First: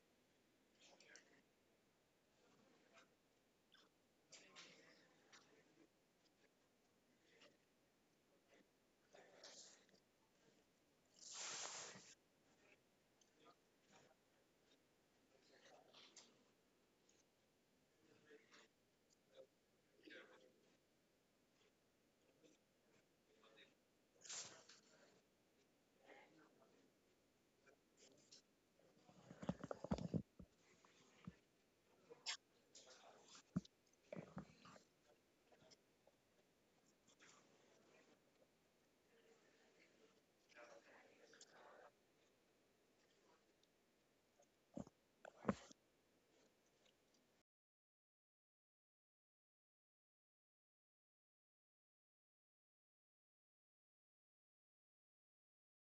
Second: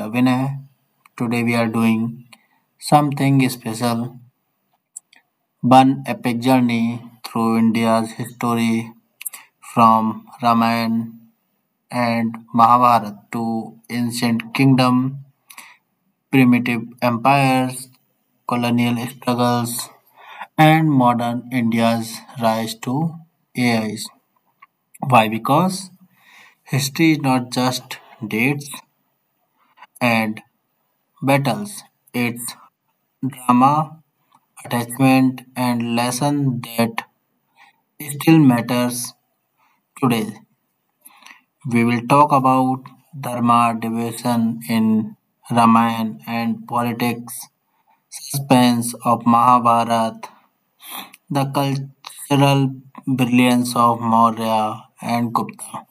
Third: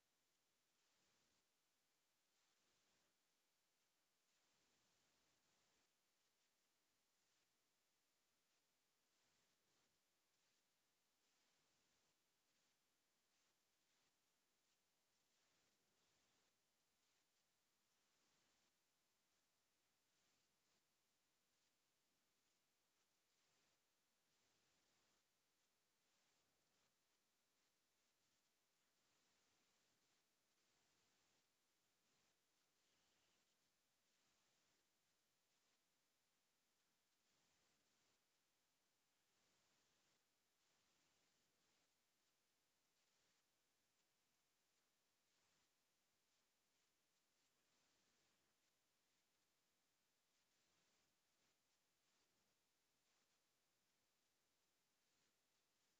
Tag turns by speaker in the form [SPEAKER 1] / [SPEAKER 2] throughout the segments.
[SPEAKER 1] Vinay. Today we are doing something special, one epic journey through India's history from Ramayana and Mahabharata to ancient kingdom, primitive empires, colonial struggles, and modern India's rise to AIs. Why? Because history is not just dates and battles, it's drama, attachment, and lesson that still matters today. We will talk about dharma, devotion in Ramayana, and politics, suspense of Mahabharata, the cultural brilliance of Maurya and Gupta.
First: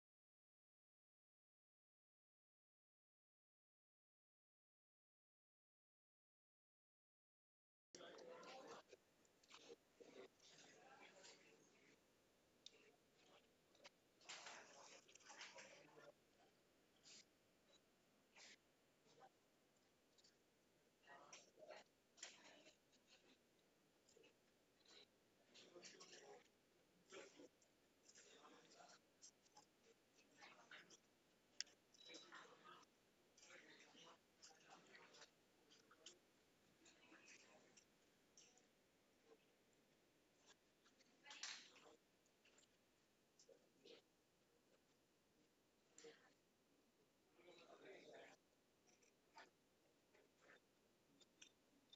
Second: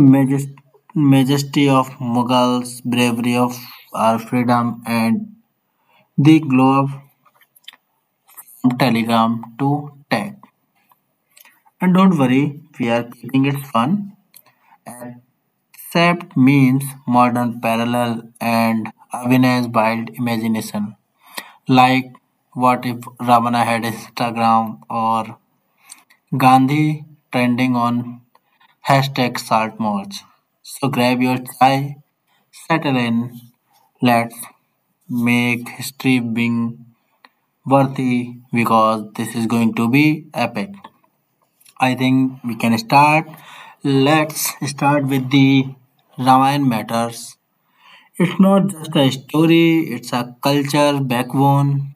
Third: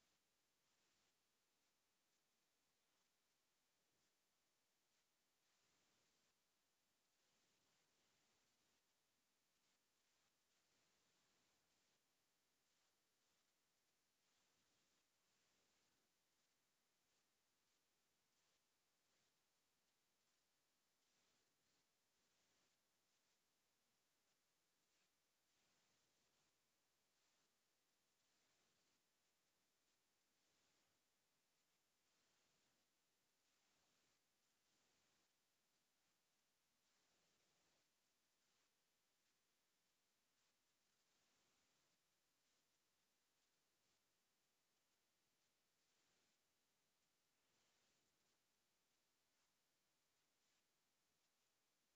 [SPEAKER 1] Majest- majesty of Mughals, bravery of our freedom, and the glow of from telegram to tech. And don't worry, we are keeping it fun. Except memes, modern parallel, and Avina's wild imagination. Like, what if Ravana had Instagram or Gandhi trending on hashtag salt march? So grab your chai, settle in, let's make history being worthy because this is going to be epic. I think we can start. Let's start with the Ramayana matters. It's not just a story, it's a culture backbone.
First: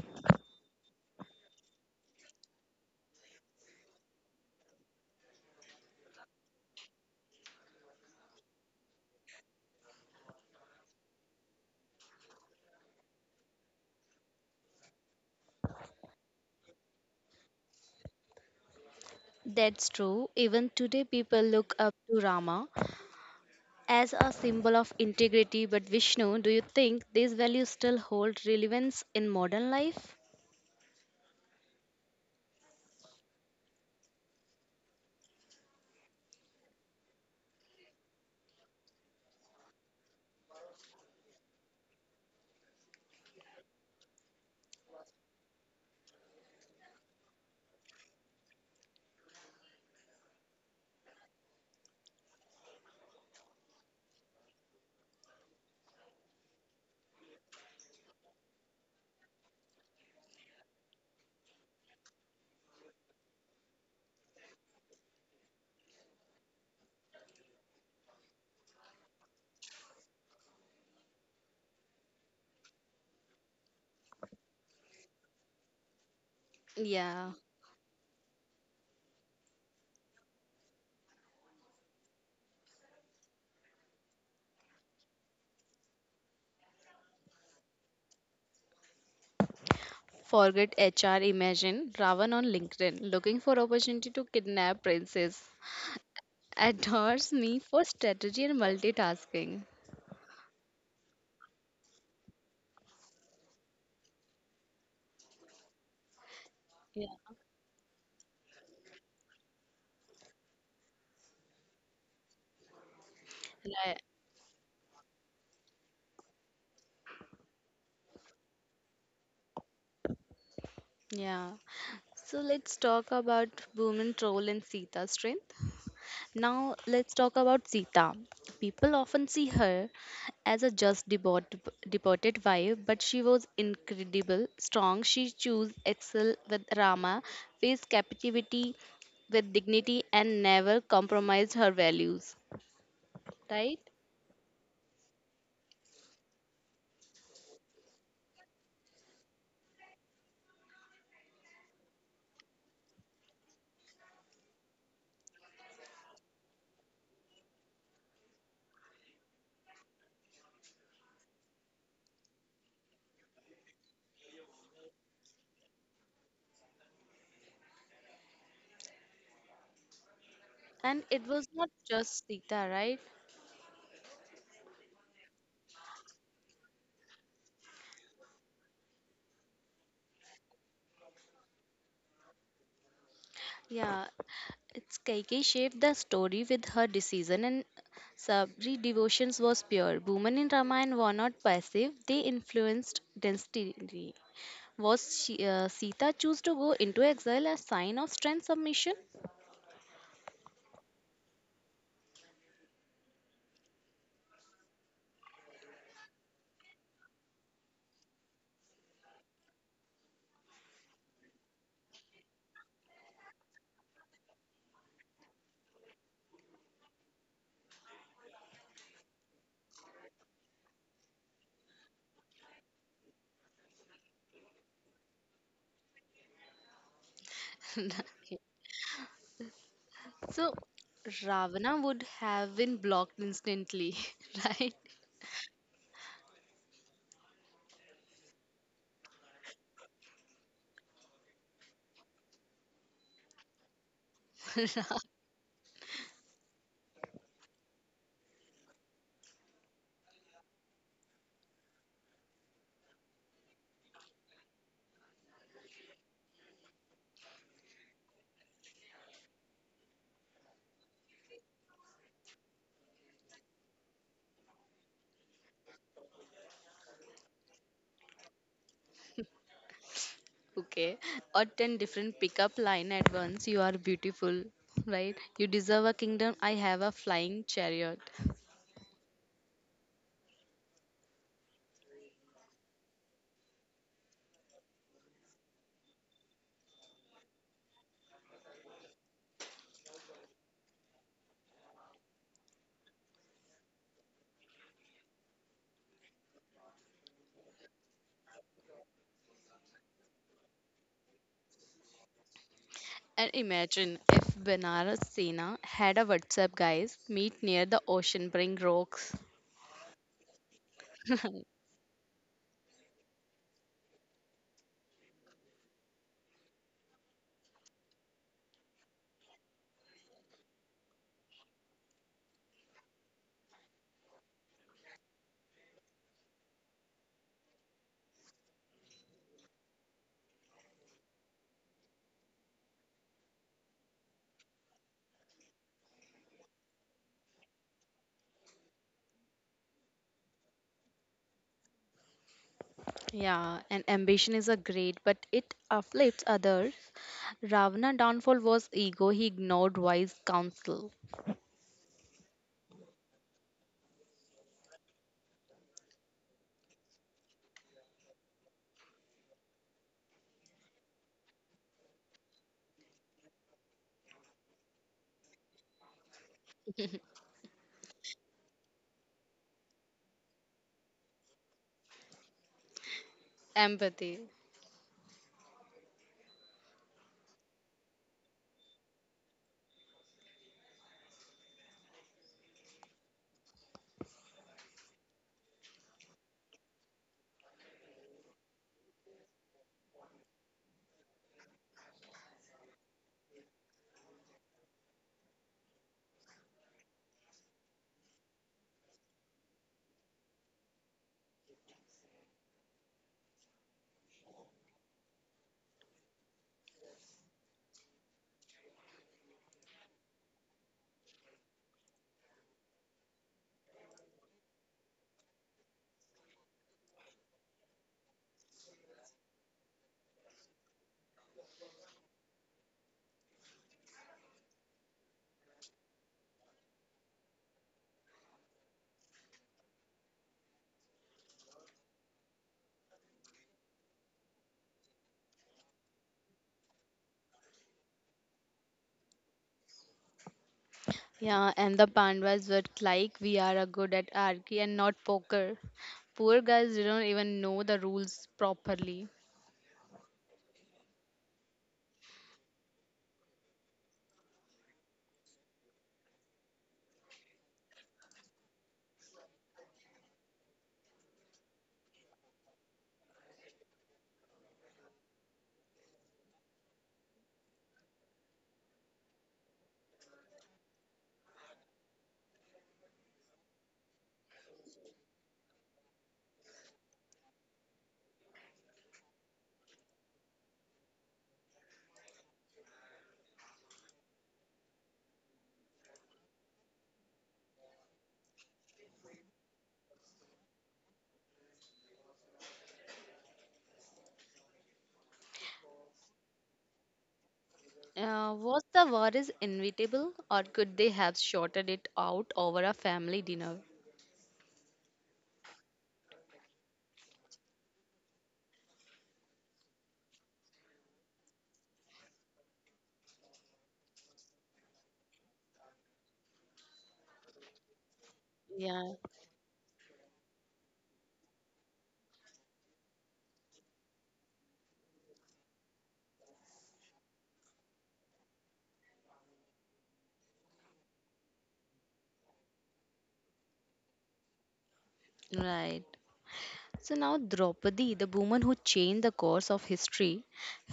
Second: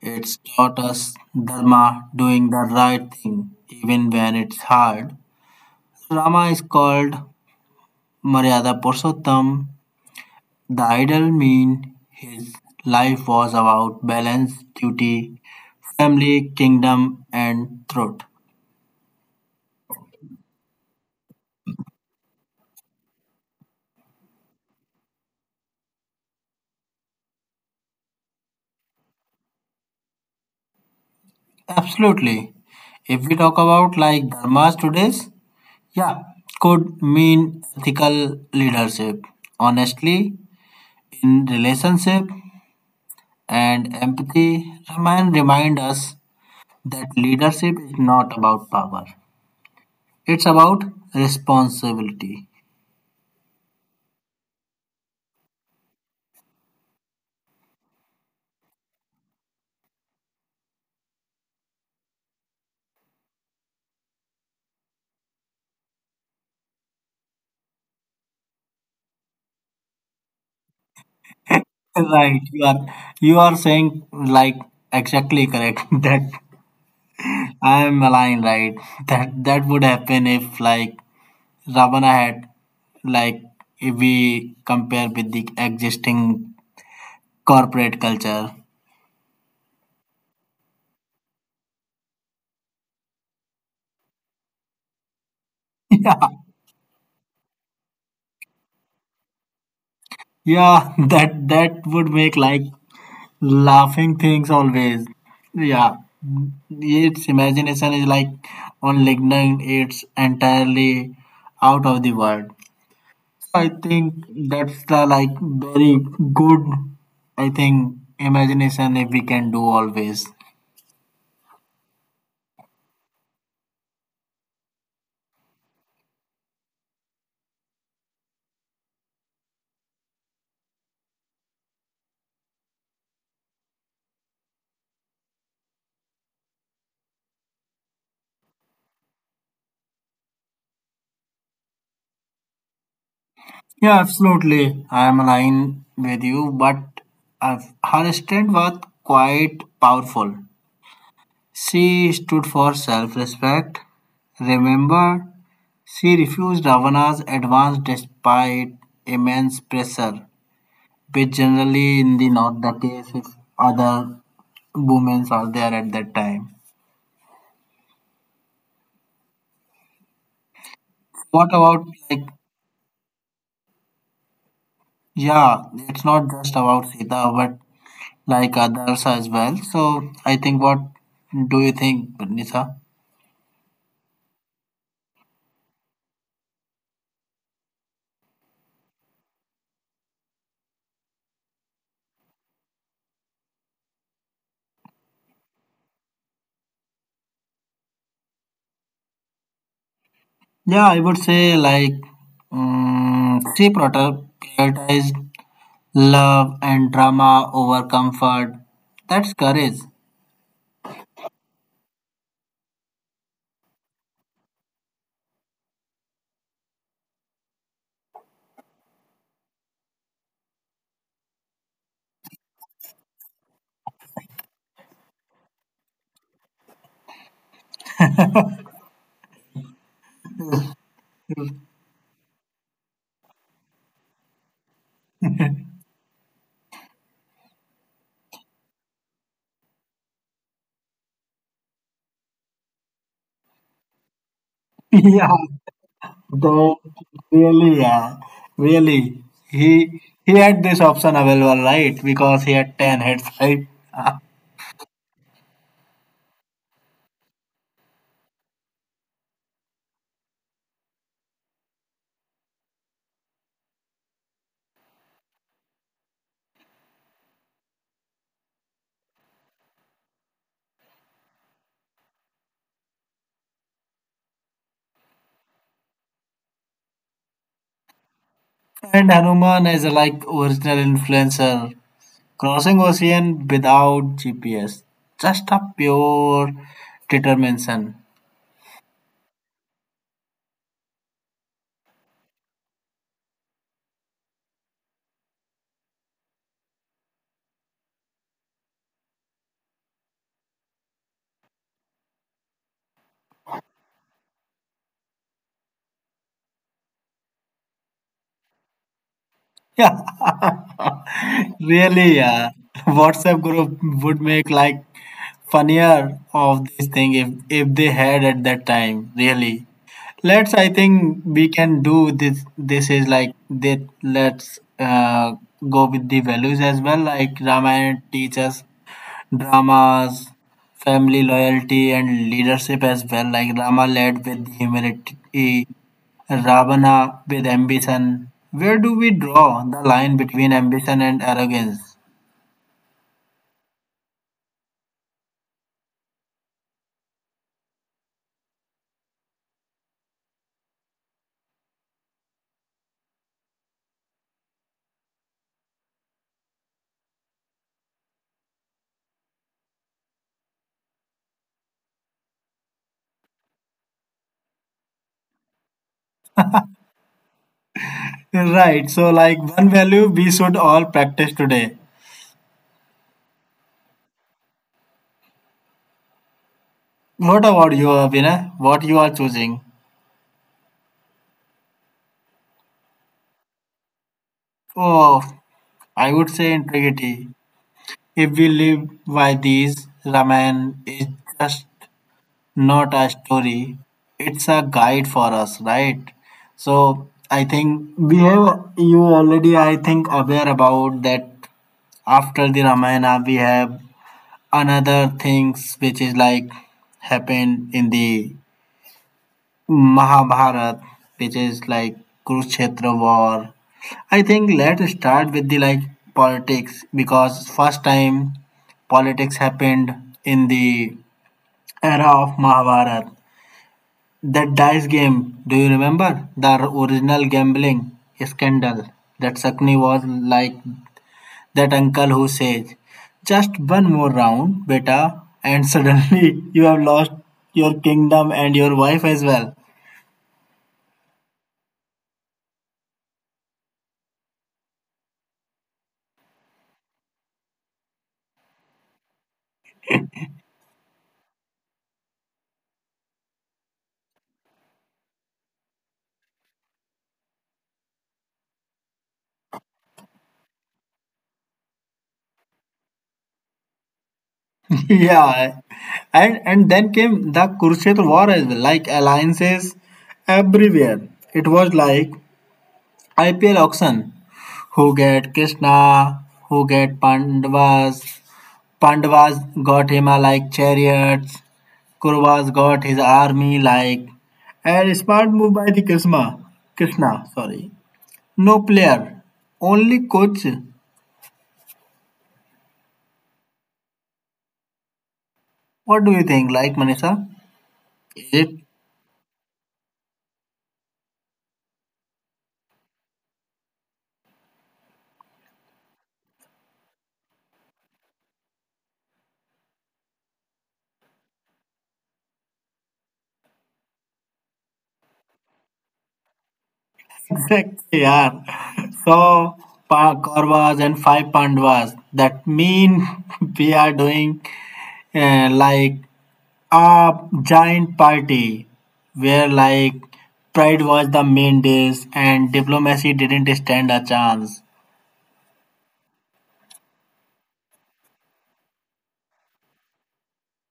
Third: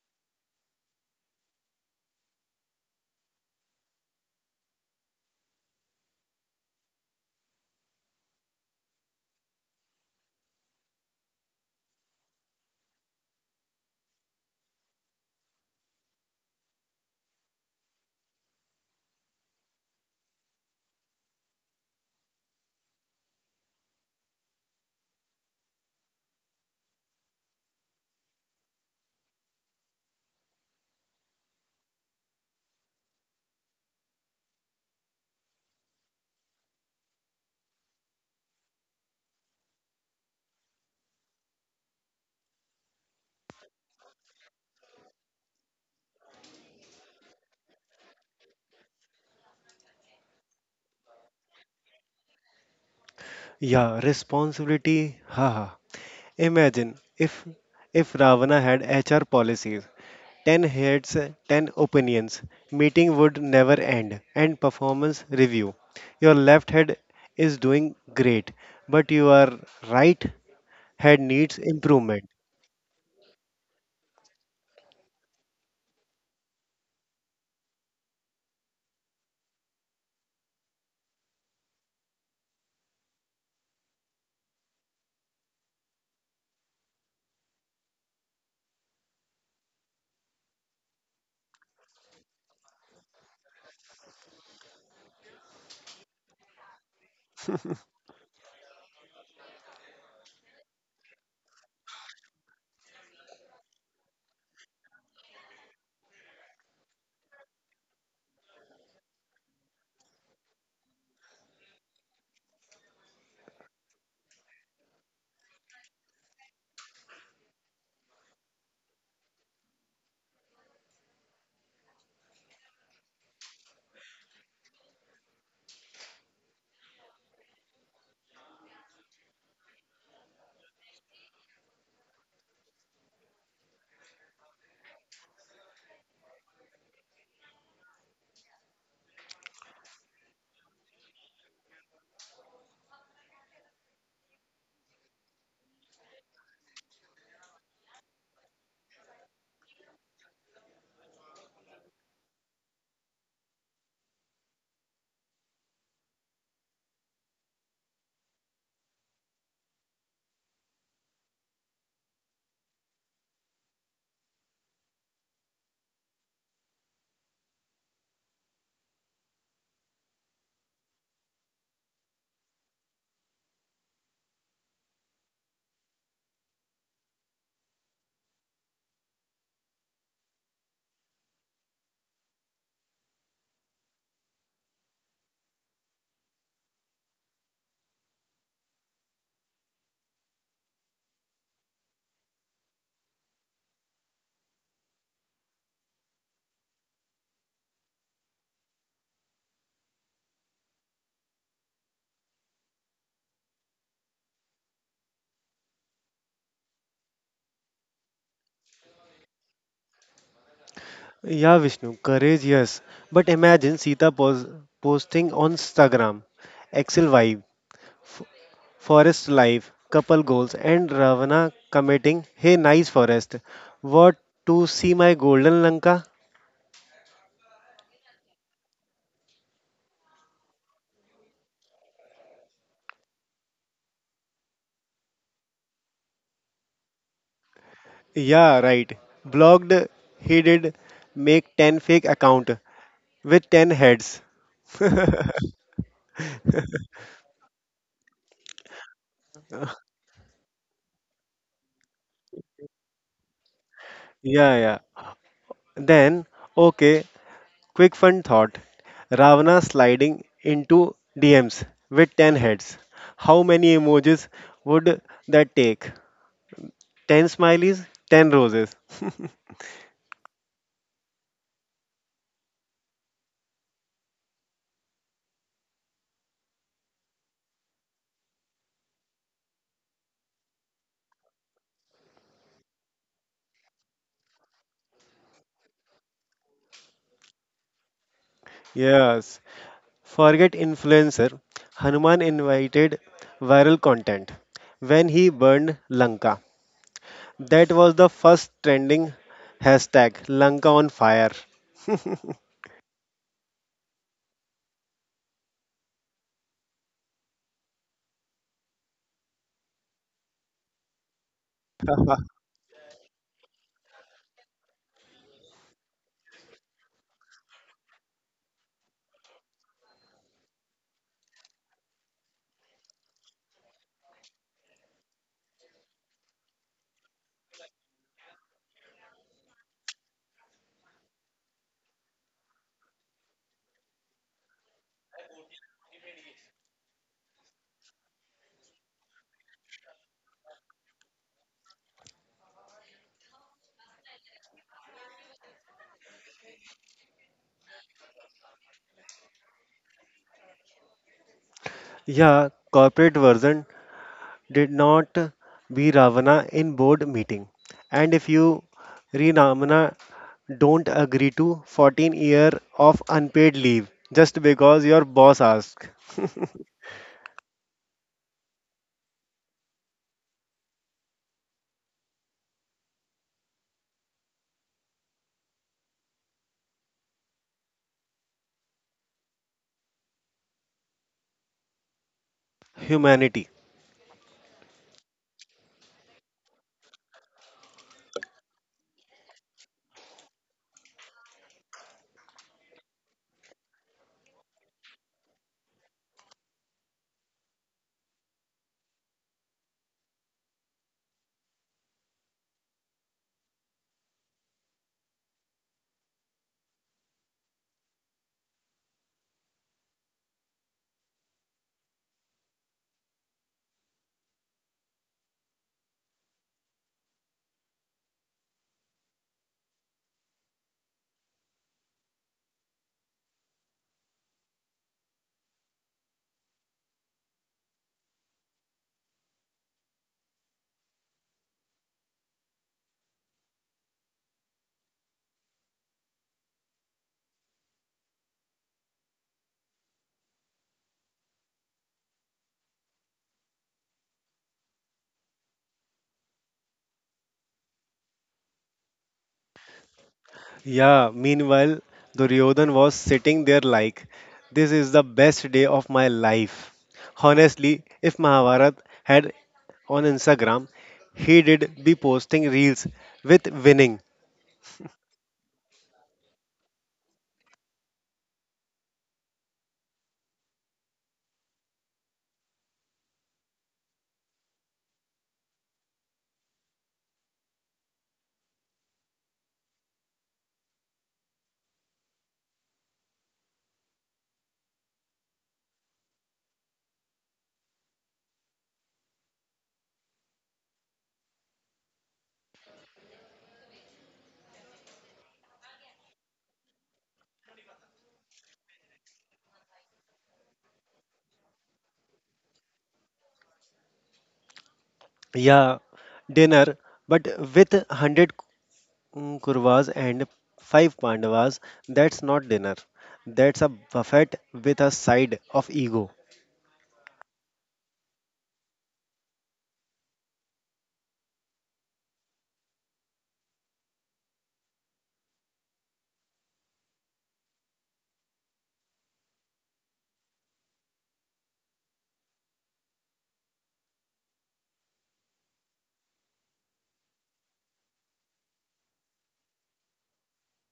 [SPEAKER 1] It's taught us dharma, doing the right thing, even when it's hard. Rama is called Maryada Purushottam, the ideal mean his life was about balance, duty, family, kingdom, and truth.
[SPEAKER 2] That's true. Even today, people look up to Rama as a symbol of integrity. But Vishnu, do you think these values still hold relevance in modern life?
[SPEAKER 1] Absolutely. If we talk about like dharmas today's, yeah, could mean ethical leadership, honestly in relationship, and empathy. Remind us that leadership is not about power; it's about responsibility.
[SPEAKER 3] Yeah, responsibility. Haha. Imagine if Ravana had HR policies, 10 heads, 10 opinions, meeting would never end, and performance review. Your left head is doing great, but your right head needs improvement.
[SPEAKER 1] Right, you are saying like exactly correct that
[SPEAKER 2] Yeah.
[SPEAKER 1] I am aligned, right? That would happen if like Ravana had, like if we compare with the existing corporate culture.
[SPEAKER 2] Forget HR. Imagine Ravan on LinkedIn looking for opportunity to kidnap princess.
[SPEAKER 1] Yeah.
[SPEAKER 2] Adores me for strategy and multitasking.
[SPEAKER 1] Yeah, that would make like laughing things always. Yeah.
[SPEAKER 2] Yeah.
[SPEAKER 1] Its imagination is like on LinkedIn, it's entirely out of the world. I
[SPEAKER 2] Right.
[SPEAKER 1] think that's the like very good, I think, imagination if we can do always.
[SPEAKER 2] Yeah. So let's talk about Boomin role and Sita's strength. Now let's talk about Sita. People often see her as a just deported wife, but she was incredible, strong. She chose excel with Rama, faced captivity with dignity, and never compromised her values. Right?
[SPEAKER 1] Yeah, absolutely. I am aligned with you, but uh, her stand was quite powerful. She stood for self respect. Remember, she refused Ravana's advance despite immense pressure, which generally in the not the case if other women are there at that time.
[SPEAKER 2] And it
[SPEAKER 1] What
[SPEAKER 2] was not
[SPEAKER 1] about like,
[SPEAKER 2] just Sita, right?
[SPEAKER 1] yeah, it's not just about Sita, but like others as well. So I think, what do you think, Nisa?
[SPEAKER 2] Yeah, it's Kaikeyi shaped the story with her decision and Sabri devotions was pure. Women in Ramayana were not passive; they influenced destiny. Was she, Sita choose to go into exile a sign of strength submission?
[SPEAKER 1] Yeah, I would say like um, she prior- prioritized love and drama over comfort. That's courage.
[SPEAKER 3] Yeah, Vishnu, courage, yes. But imagine posting on Instagram, Excel vibe, Forest life, couple goals, and Ravana committing, hey, nice forest. What to see my golden Lanka?
[SPEAKER 2] So Ravana would have been blocked instantly, right?
[SPEAKER 3] Yeah, right. Blocked, he did make 10 fake account with 10 heads.
[SPEAKER 1] Yeah, that really, yeah, really. He had this option available, right? Because he had 10 heads, right?
[SPEAKER 3] Yeah, yeah. Then, okay, quick fun thought. Ravana sliding into DMs with 10 heads. How many emojis would that take? 10 smileys, 10 roses.
[SPEAKER 2] Okay, or ten different pickup line at once. You are beautiful, right? You deserve a kingdom. I have a flying chariot.
[SPEAKER 1] And Hanuman is a like original influencer. Crossing ocean without GPS, just a pure determination.
[SPEAKER 3] Yes. Forget influencer, Hanuman invited viral content when he burned Lanka. That was the first trending hashtag Lanka on fire.
[SPEAKER 2] And imagine if Benares Sena had a WhatsApp guys meet near the ocean, bring rocks.
[SPEAKER 1] Yeah, really. Yeah, WhatsApp group would make like funnier of this thing if they had at that time. Really, let's. I think we can do this. This is like that. Let's go with the values as well. Like Ramayana teaches dramas, family loyalty, and leadership as well. Like Rama led with humility, Ravana with ambition. Where do we draw the line between ambition and arrogance?
[SPEAKER 2] Yeah, and ambition is a great, but it afflicts others. Ravana downfall was ego. He ignored wise counsel.
[SPEAKER 3] Yeah, corporate version did not be Ravana in board meeting. And if you Rinamana don't agree to 14 year of unpaid leave just because your boss asks.
[SPEAKER 1] Right. So, like one value we should all practice today.
[SPEAKER 2] Empathy.
[SPEAKER 1] What about you, Abhinay? What you are choosing?
[SPEAKER 3] Humanity.
[SPEAKER 1] Oh, I would say integrity. If we live by these, Raman is just not a story, it's a guide for us, right? So I think we have you already, I think, aware about that. After the Ramayana we have another things which is like happened in the Mahabharat, which is like Kurukshetra war. I think let's start with the like politics because first time politics happened in the era of Mahabharat. That dice game, do you remember? The original gambling scandal. That Sakni was like that uncle who says, just one more round, beta, and suddenly you have lost your kingdom and your wife as well.
[SPEAKER 2] Yeah, and the Pandavas were like, we are a good at archery and not poker. Poor guys didn't even know the rules properly.
[SPEAKER 3] Yeah, meanwhile, Duryodhan was sitting there like, this is the best day of my life. Honestly, if Mahabharat had on Instagram, he did be posting reels with winning.
[SPEAKER 1] Yeah. And then came the Kurukshetra war as well, like alliances everywhere. It was like IPL auction. Who get Krishna? Who get Pandavas? Pandavas got Hima like chariots, Kauravas got his army like, and smart move by the Krishna. Krishna, sorry. No player, only coach. What do you think, like Manisha?
[SPEAKER 2] Uh,
[SPEAKER 1] It
[SPEAKER 2] was the war is inevitable, or could they have shorted it out over a family dinner?
[SPEAKER 3] Yeah, dinner, but with 100 Kurvas and 5 Pandavas, that's not dinner. That's a buffet with a side of ego.
[SPEAKER 1] exactly? Yeah.
[SPEAKER 2] Yeah,
[SPEAKER 1] So Kauravas and five Pandavas. That mean we are doing like a giant party where like pride was the main dish and diplomacy didn't stand a chance.
[SPEAKER 2] right. So now Draupadi, the woman who changed the course of history,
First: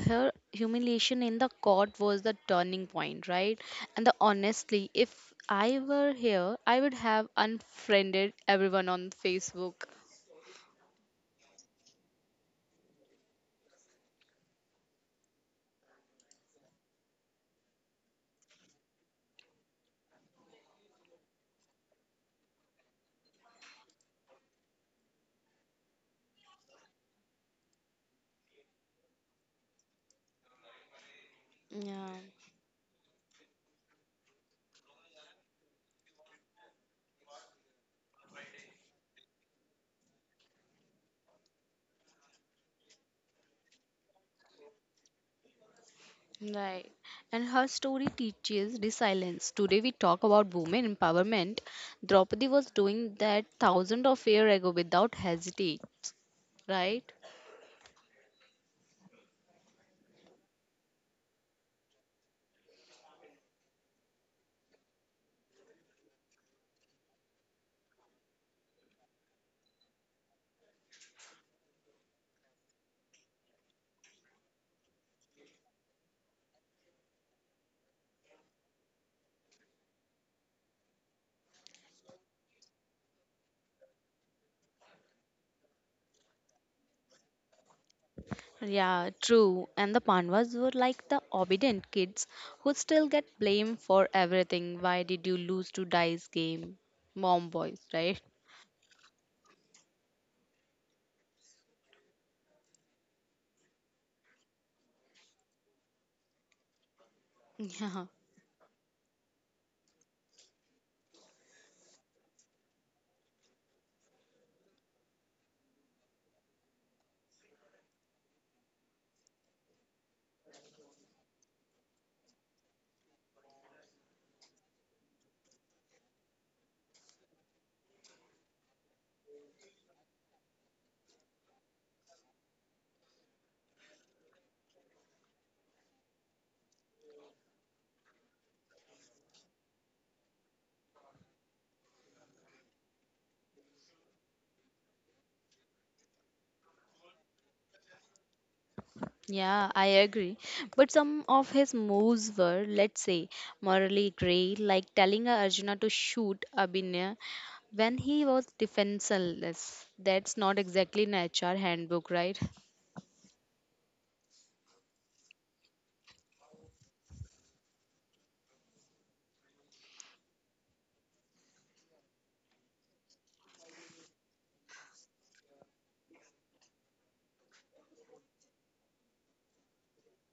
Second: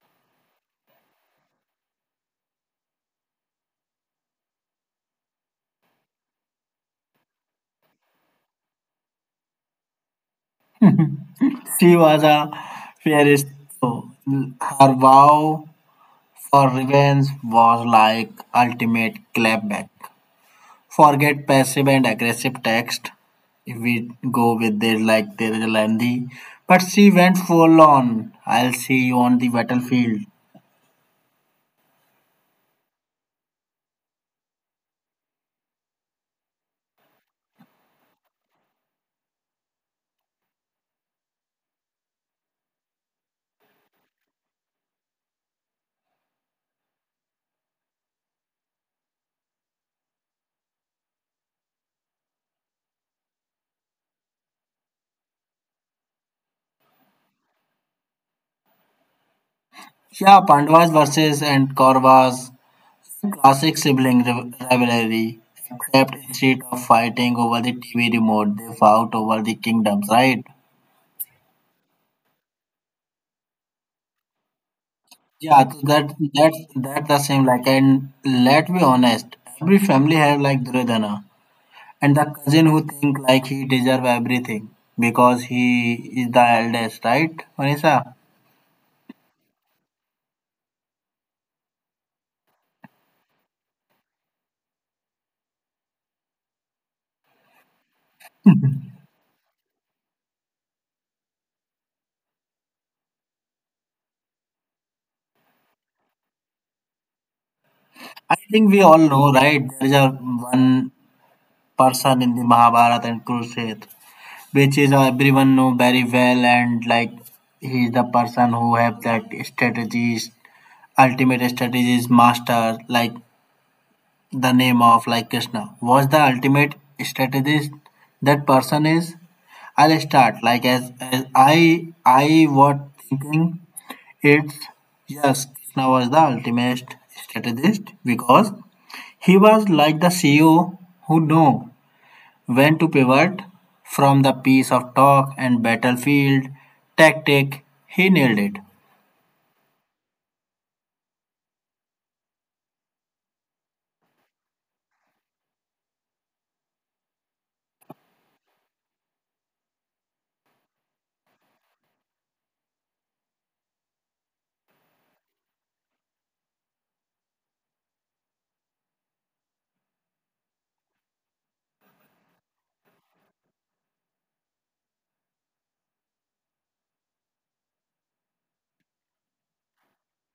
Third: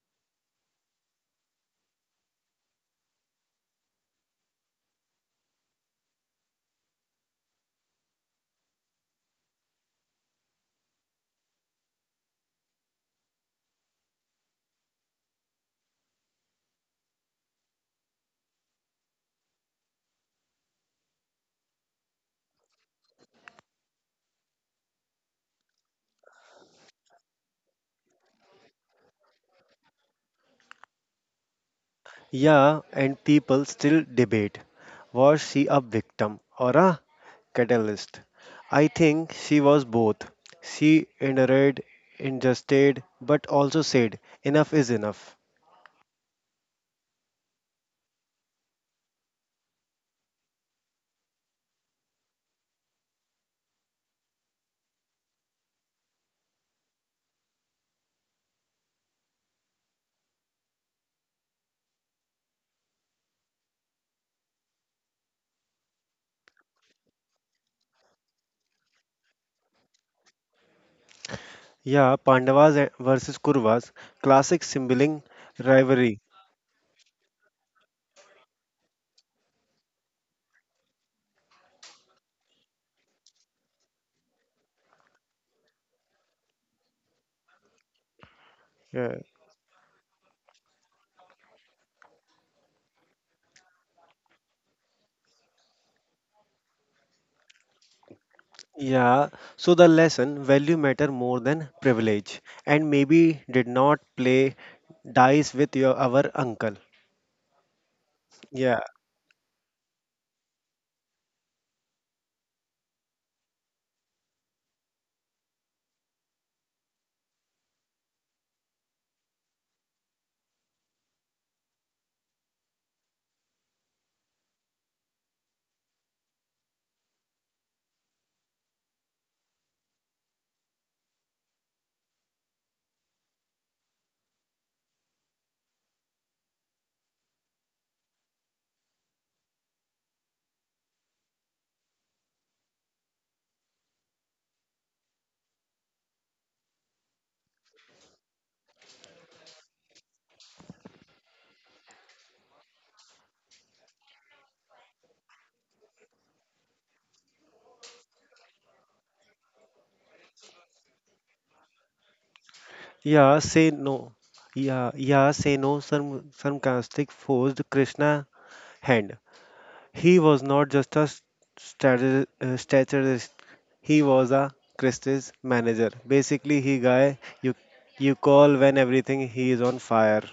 [SPEAKER 2] her humiliation in the court was the turning point, right? And the honestly, if I were here, I would have unfriended everyone on Facebook.
[SPEAKER 1] She was a fierce, so her vow for revenge was like ultimate clapback. Forget passive and aggressive text, if we go with this like there is a lengthy. But she went full on. I'll see you on the battlefield.
[SPEAKER 2] Yeah.
[SPEAKER 3] Yeah, and people still debate, was she a victim or a catalyst? I think she was both. She endured, ingested, but also said, enough is enough.
[SPEAKER 2] Right. And her story teaches resilience. Today we talk about women empowerment. Draupadi was doing that thousands of years ago without hesitate, right?
[SPEAKER 1] Yeah, Pandavas versus and Kauravas, classic sibling rivalry, except instead of fighting over the TV remote, they fought over the kingdoms, right?
[SPEAKER 3] Yeah, versus Kurvas, classic sibling
[SPEAKER 1] Yeah, so that
[SPEAKER 3] rivalry.
[SPEAKER 1] that's that's the same. Like, and let's be honest, every family have like Duryodhana, and the cousin who think like he deserve everything because he is the eldest, right, Vanessa?
[SPEAKER 2] Yeah,
[SPEAKER 3] Yeah.
[SPEAKER 2] true. And the Pandavas were like the obedient kids who still get blamed for everything. Why did you lose to dice game? Mom boys, right?
[SPEAKER 3] Yeah, so the lesson, value matter more than privilege, and maybe did not play dice with your our uncle.
[SPEAKER 2] Yeah.
[SPEAKER 1] I think
[SPEAKER 3] Yeah.
[SPEAKER 1] we all know, right? There is a one person in the Mahabharata and Kurukshetra which is everyone know very well, and like he's the person who have that strategies, ultimate strategies master, like the name of like Krishna was the ultimate strategist. That person is, I'll start like, as I was thinking, it's, yes, Krishna was the ultimate strategist because he was like the CEO who know when to pivot from the piece of talk and battlefield tactic. He nailed it.
[SPEAKER 2] Yeah, I agree. But some of his moves were, let's say, morally grey, like telling Arjuna to shoot Abhinaya when he was defenseless. That's not exactly an HR handbook, right?
[SPEAKER 3] Yeah, say no. Yeah, yeah, say no. Some sarcastic forced Krishna hand. He was not just a strategist. He was a Christie's manager. Basically, he guy you call when everything he is on fire.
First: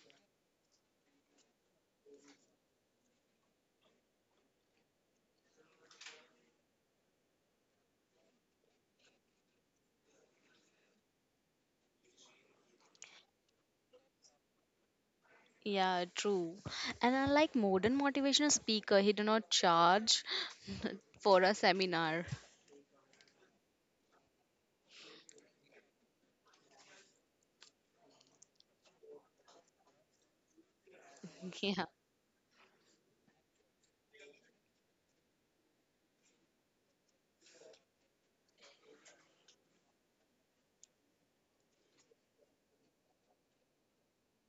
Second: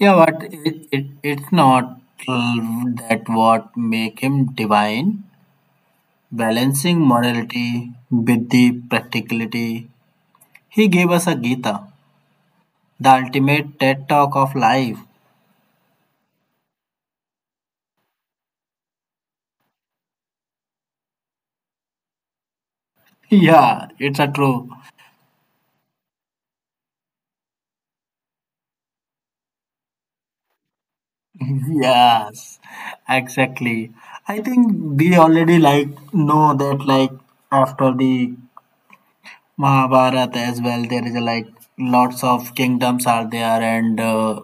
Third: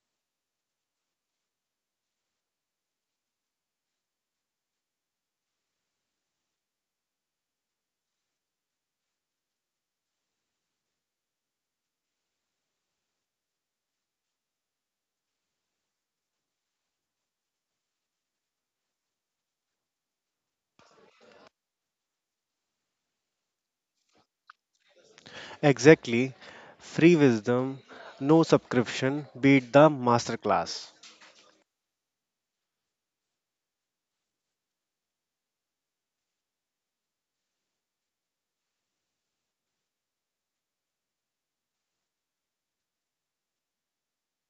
[SPEAKER 1] Yeah, but it's not that what make him divine. Balancing morality with the practicality. He gave us a Gita, the ultimate TED talk of life.
[SPEAKER 2] Yeah, true. And unlike modern motivational speaker, he do not charge for a seminar.
[SPEAKER 1] Yeah, it's a true.
[SPEAKER 3] Exactly, free wisdom, no subscription. Beat the masterclass.
[SPEAKER 2] Yeah.
[SPEAKER 1] Yes, exactly. I think we already like know that like after the Mahabharata as well. There is a, like, lots of kingdoms are there, and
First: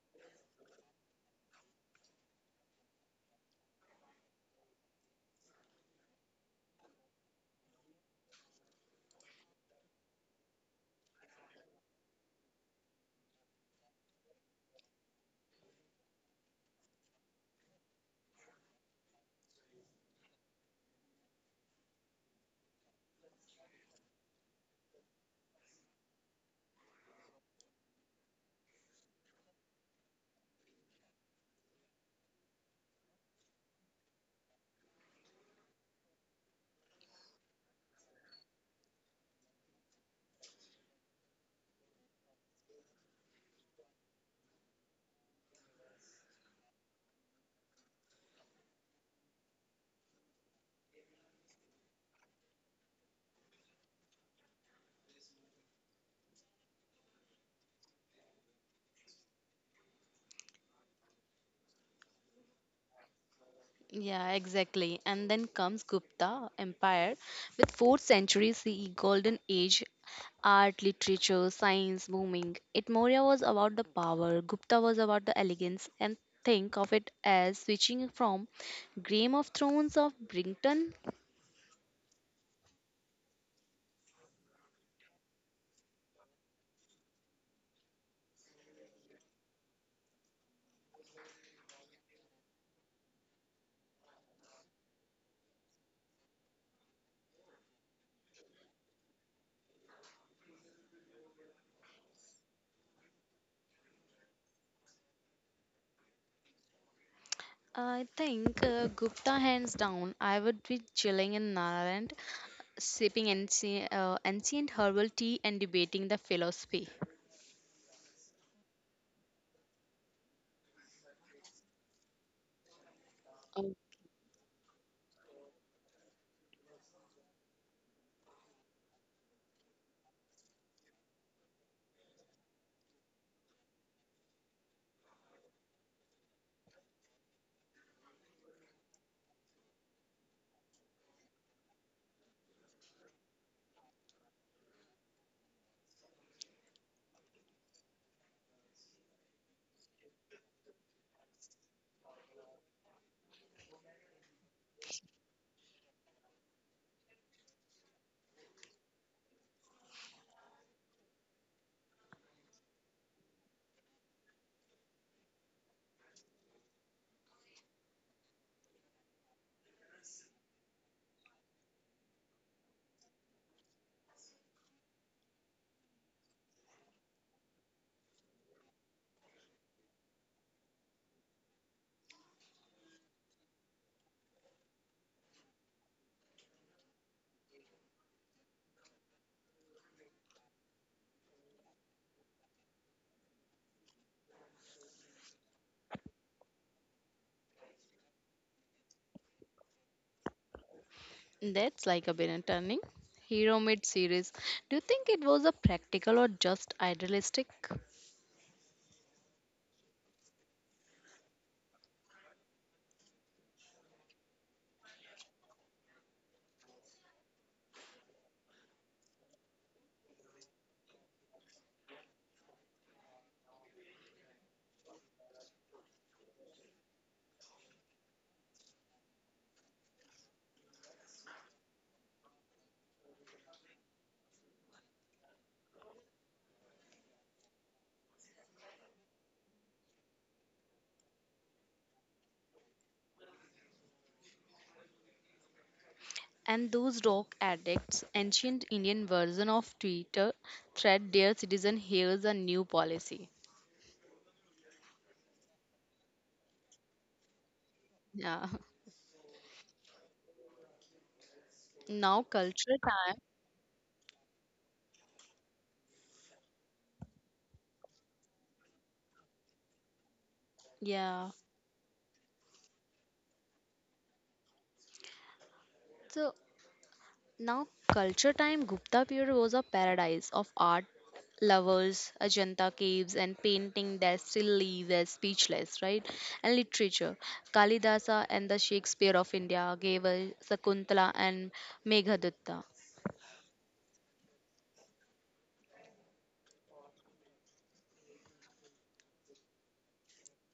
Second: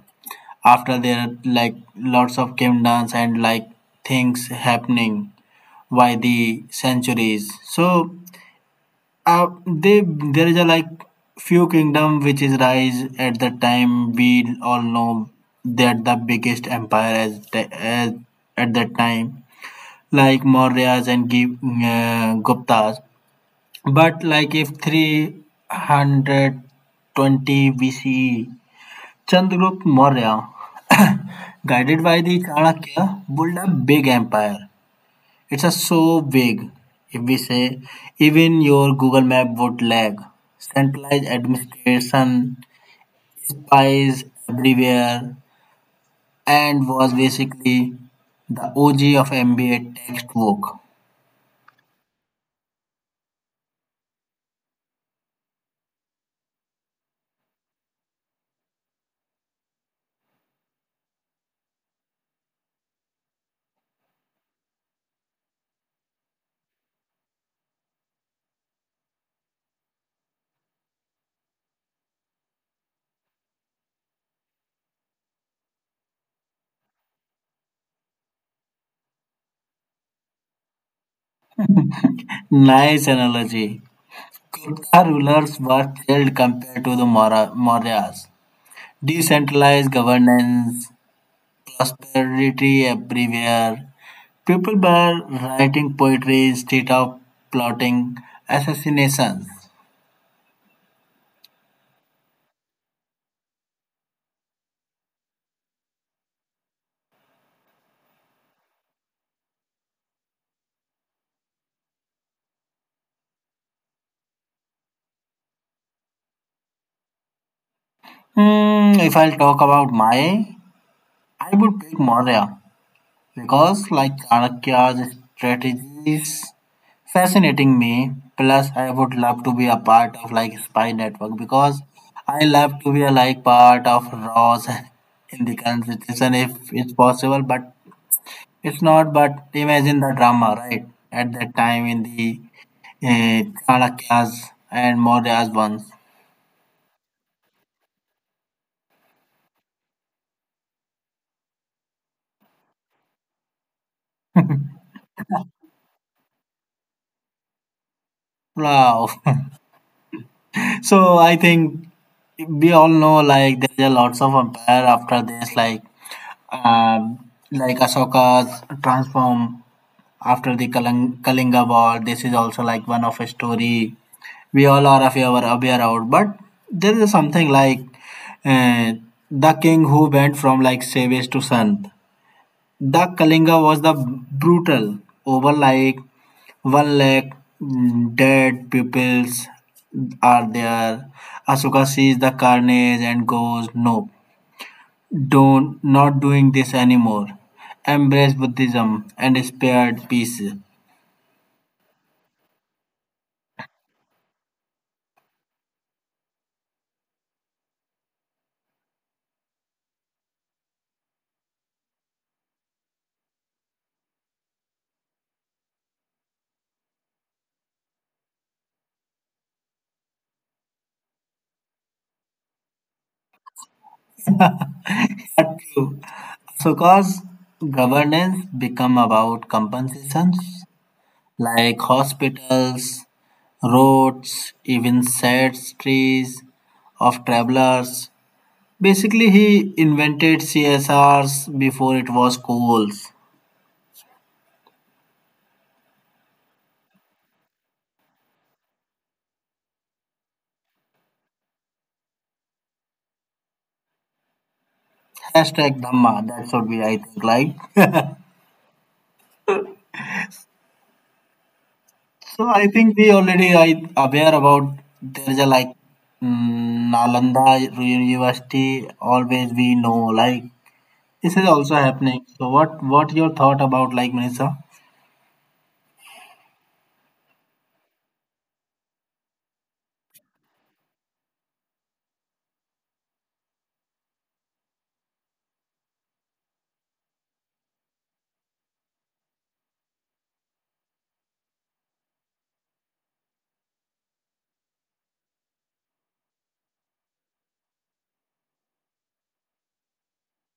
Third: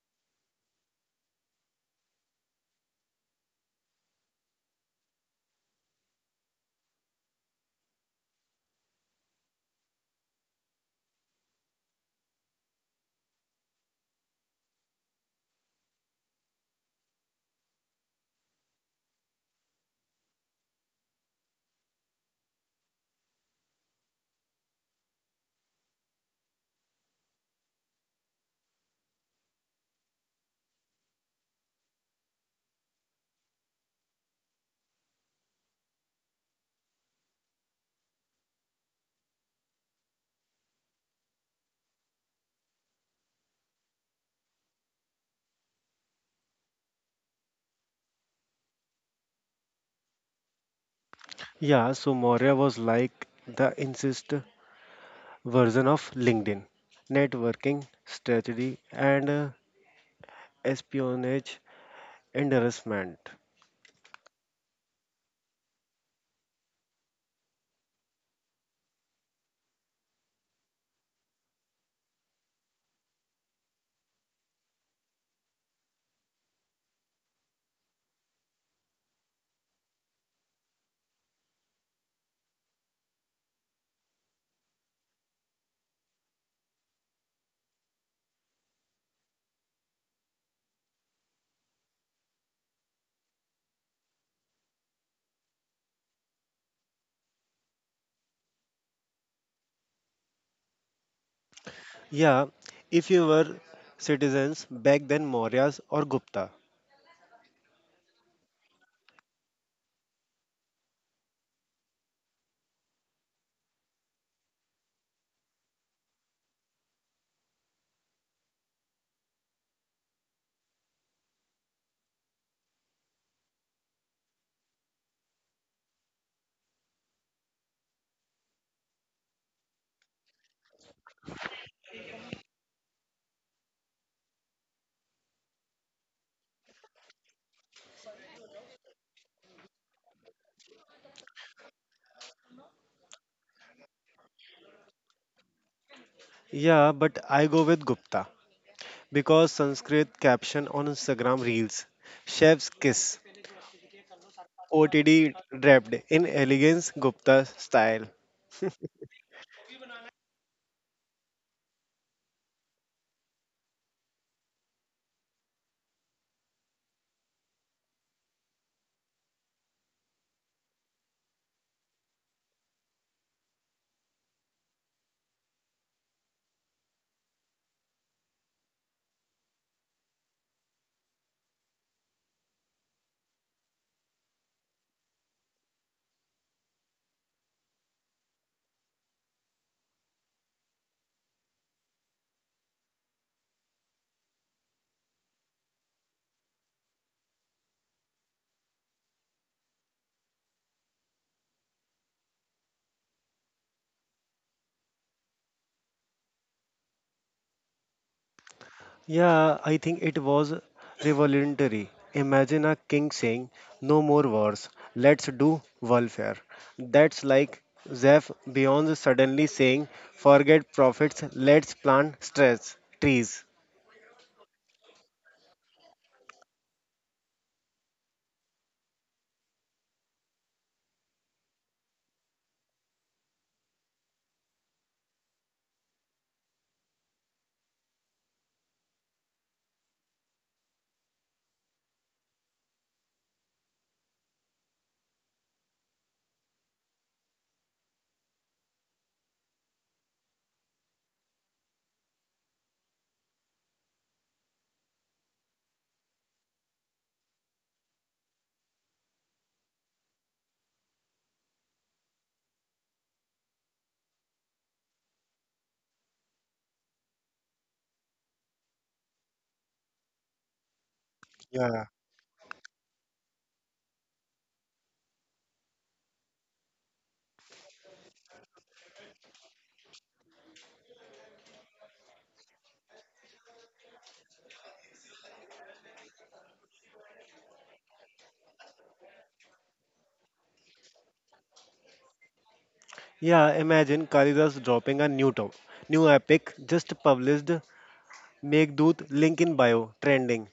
[SPEAKER 1] after there like lots of kingdoms and like things happening by the centuries. So they there is a like few kingdom which is rise at the time we all know that the biggest empire as, as at that time like Mauryas and Guptas, but like if 320 BCE, Chandragupta Maurya, guided by the Chanakya, built a big empire. It's a so big, if we say, even your Google Map would lag. Centralized administration, spies everywhere, and was basically the OG of MBA textbook.
[SPEAKER 3] Yeah, so Moria was like the insist version of LinkedIn networking strategy and espionage, and harassment.
[SPEAKER 2] Yeah, exactly. And then comes Gupta Empire with 4th century CE golden age art, literature, science booming. It Maurya was about the power, Gupta was about the elegance and think of it as switching from Game of Thrones of Brington.
[SPEAKER 1] Nice analogy. Inca rulers were chilled compared to the Mauryas. Decentralized governance, prosperity everywhere. People were writing poetry instead of plotting assassinations.
[SPEAKER 3] Yeah, if you were citizens back then, Mauryas or Gupta.
[SPEAKER 2] I think Gupta hands down. I would be chilling in Nagaland, sipping ancient, ancient herbal tea and debating the philosophy.
[SPEAKER 1] Hmm, if I'll talk about my, I would pick Maurya because, like, Chanakya's strategies, fascinating me. Plus, I would love to be a part of like spy network because I love to be a like part of Ross in the constitution if it's possible, but it's not. But imagine the drama, right? At that time in the Chanakya's and Maurya's ones.
[SPEAKER 3] Yeah, but I go with Gupta because Sanskrit caption on Instagram reels, chef's kiss, OTD draped in elegance Gupta style.
[SPEAKER 1] Wow. So I think we all know like there are lots of empire after this, like Ashoka's transform after the Kalinga War. This is also like one of a story we all are of our aware of. But there is something like uh, the king who went from like savage to saint. The Kalinga was the brutal over like 1 lakh dead pupils are there. Asuka sees the carnage and goes, no, don't not doing this anymore. Embrace Buddhism and spared peace.
[SPEAKER 2] That's like a Bennett turning. Hero Mid series. Do you think it was a practical or just idealistic?
[SPEAKER 3] Yeah, I think it was revolutionary. Imagine a king saying, no more wars, let's do welfare. That's like Zeph Beyond suddenly saying, forget profits, let's plant stress, trees.
[SPEAKER 1] So, cause governance become about compensations like hospitals, roads, even sad trees of travelers. Basically, he invented CSRs before it was cool.
[SPEAKER 2] And those rock addicts, ancient Indian version of Twitter, thread dear citizen, here's a new policy.
[SPEAKER 1] Hashtag Dhamma. That should be, I think, like.
[SPEAKER 2] Yeah. Now
[SPEAKER 1] So I
[SPEAKER 2] cultural
[SPEAKER 1] think we
[SPEAKER 2] time.
[SPEAKER 1] already are aware about there is a like Nalanda University. Always we know like
[SPEAKER 2] Yeah.
[SPEAKER 1] this is also
[SPEAKER 3] Yeah,
[SPEAKER 1] happening. So what your thought about like Manisha?
[SPEAKER 2] So now, culture time, Gupta period was a paradise of art lovers, Ajanta caves, and painting that still leaves as speechless, right? And literature, Kalidasa and the Shakespeare of India gave us Sakuntala and Meghdutta.
[SPEAKER 3] yeah, imagine Kalidas dropping a new top, new epic just published. Make Doot link in bio trending,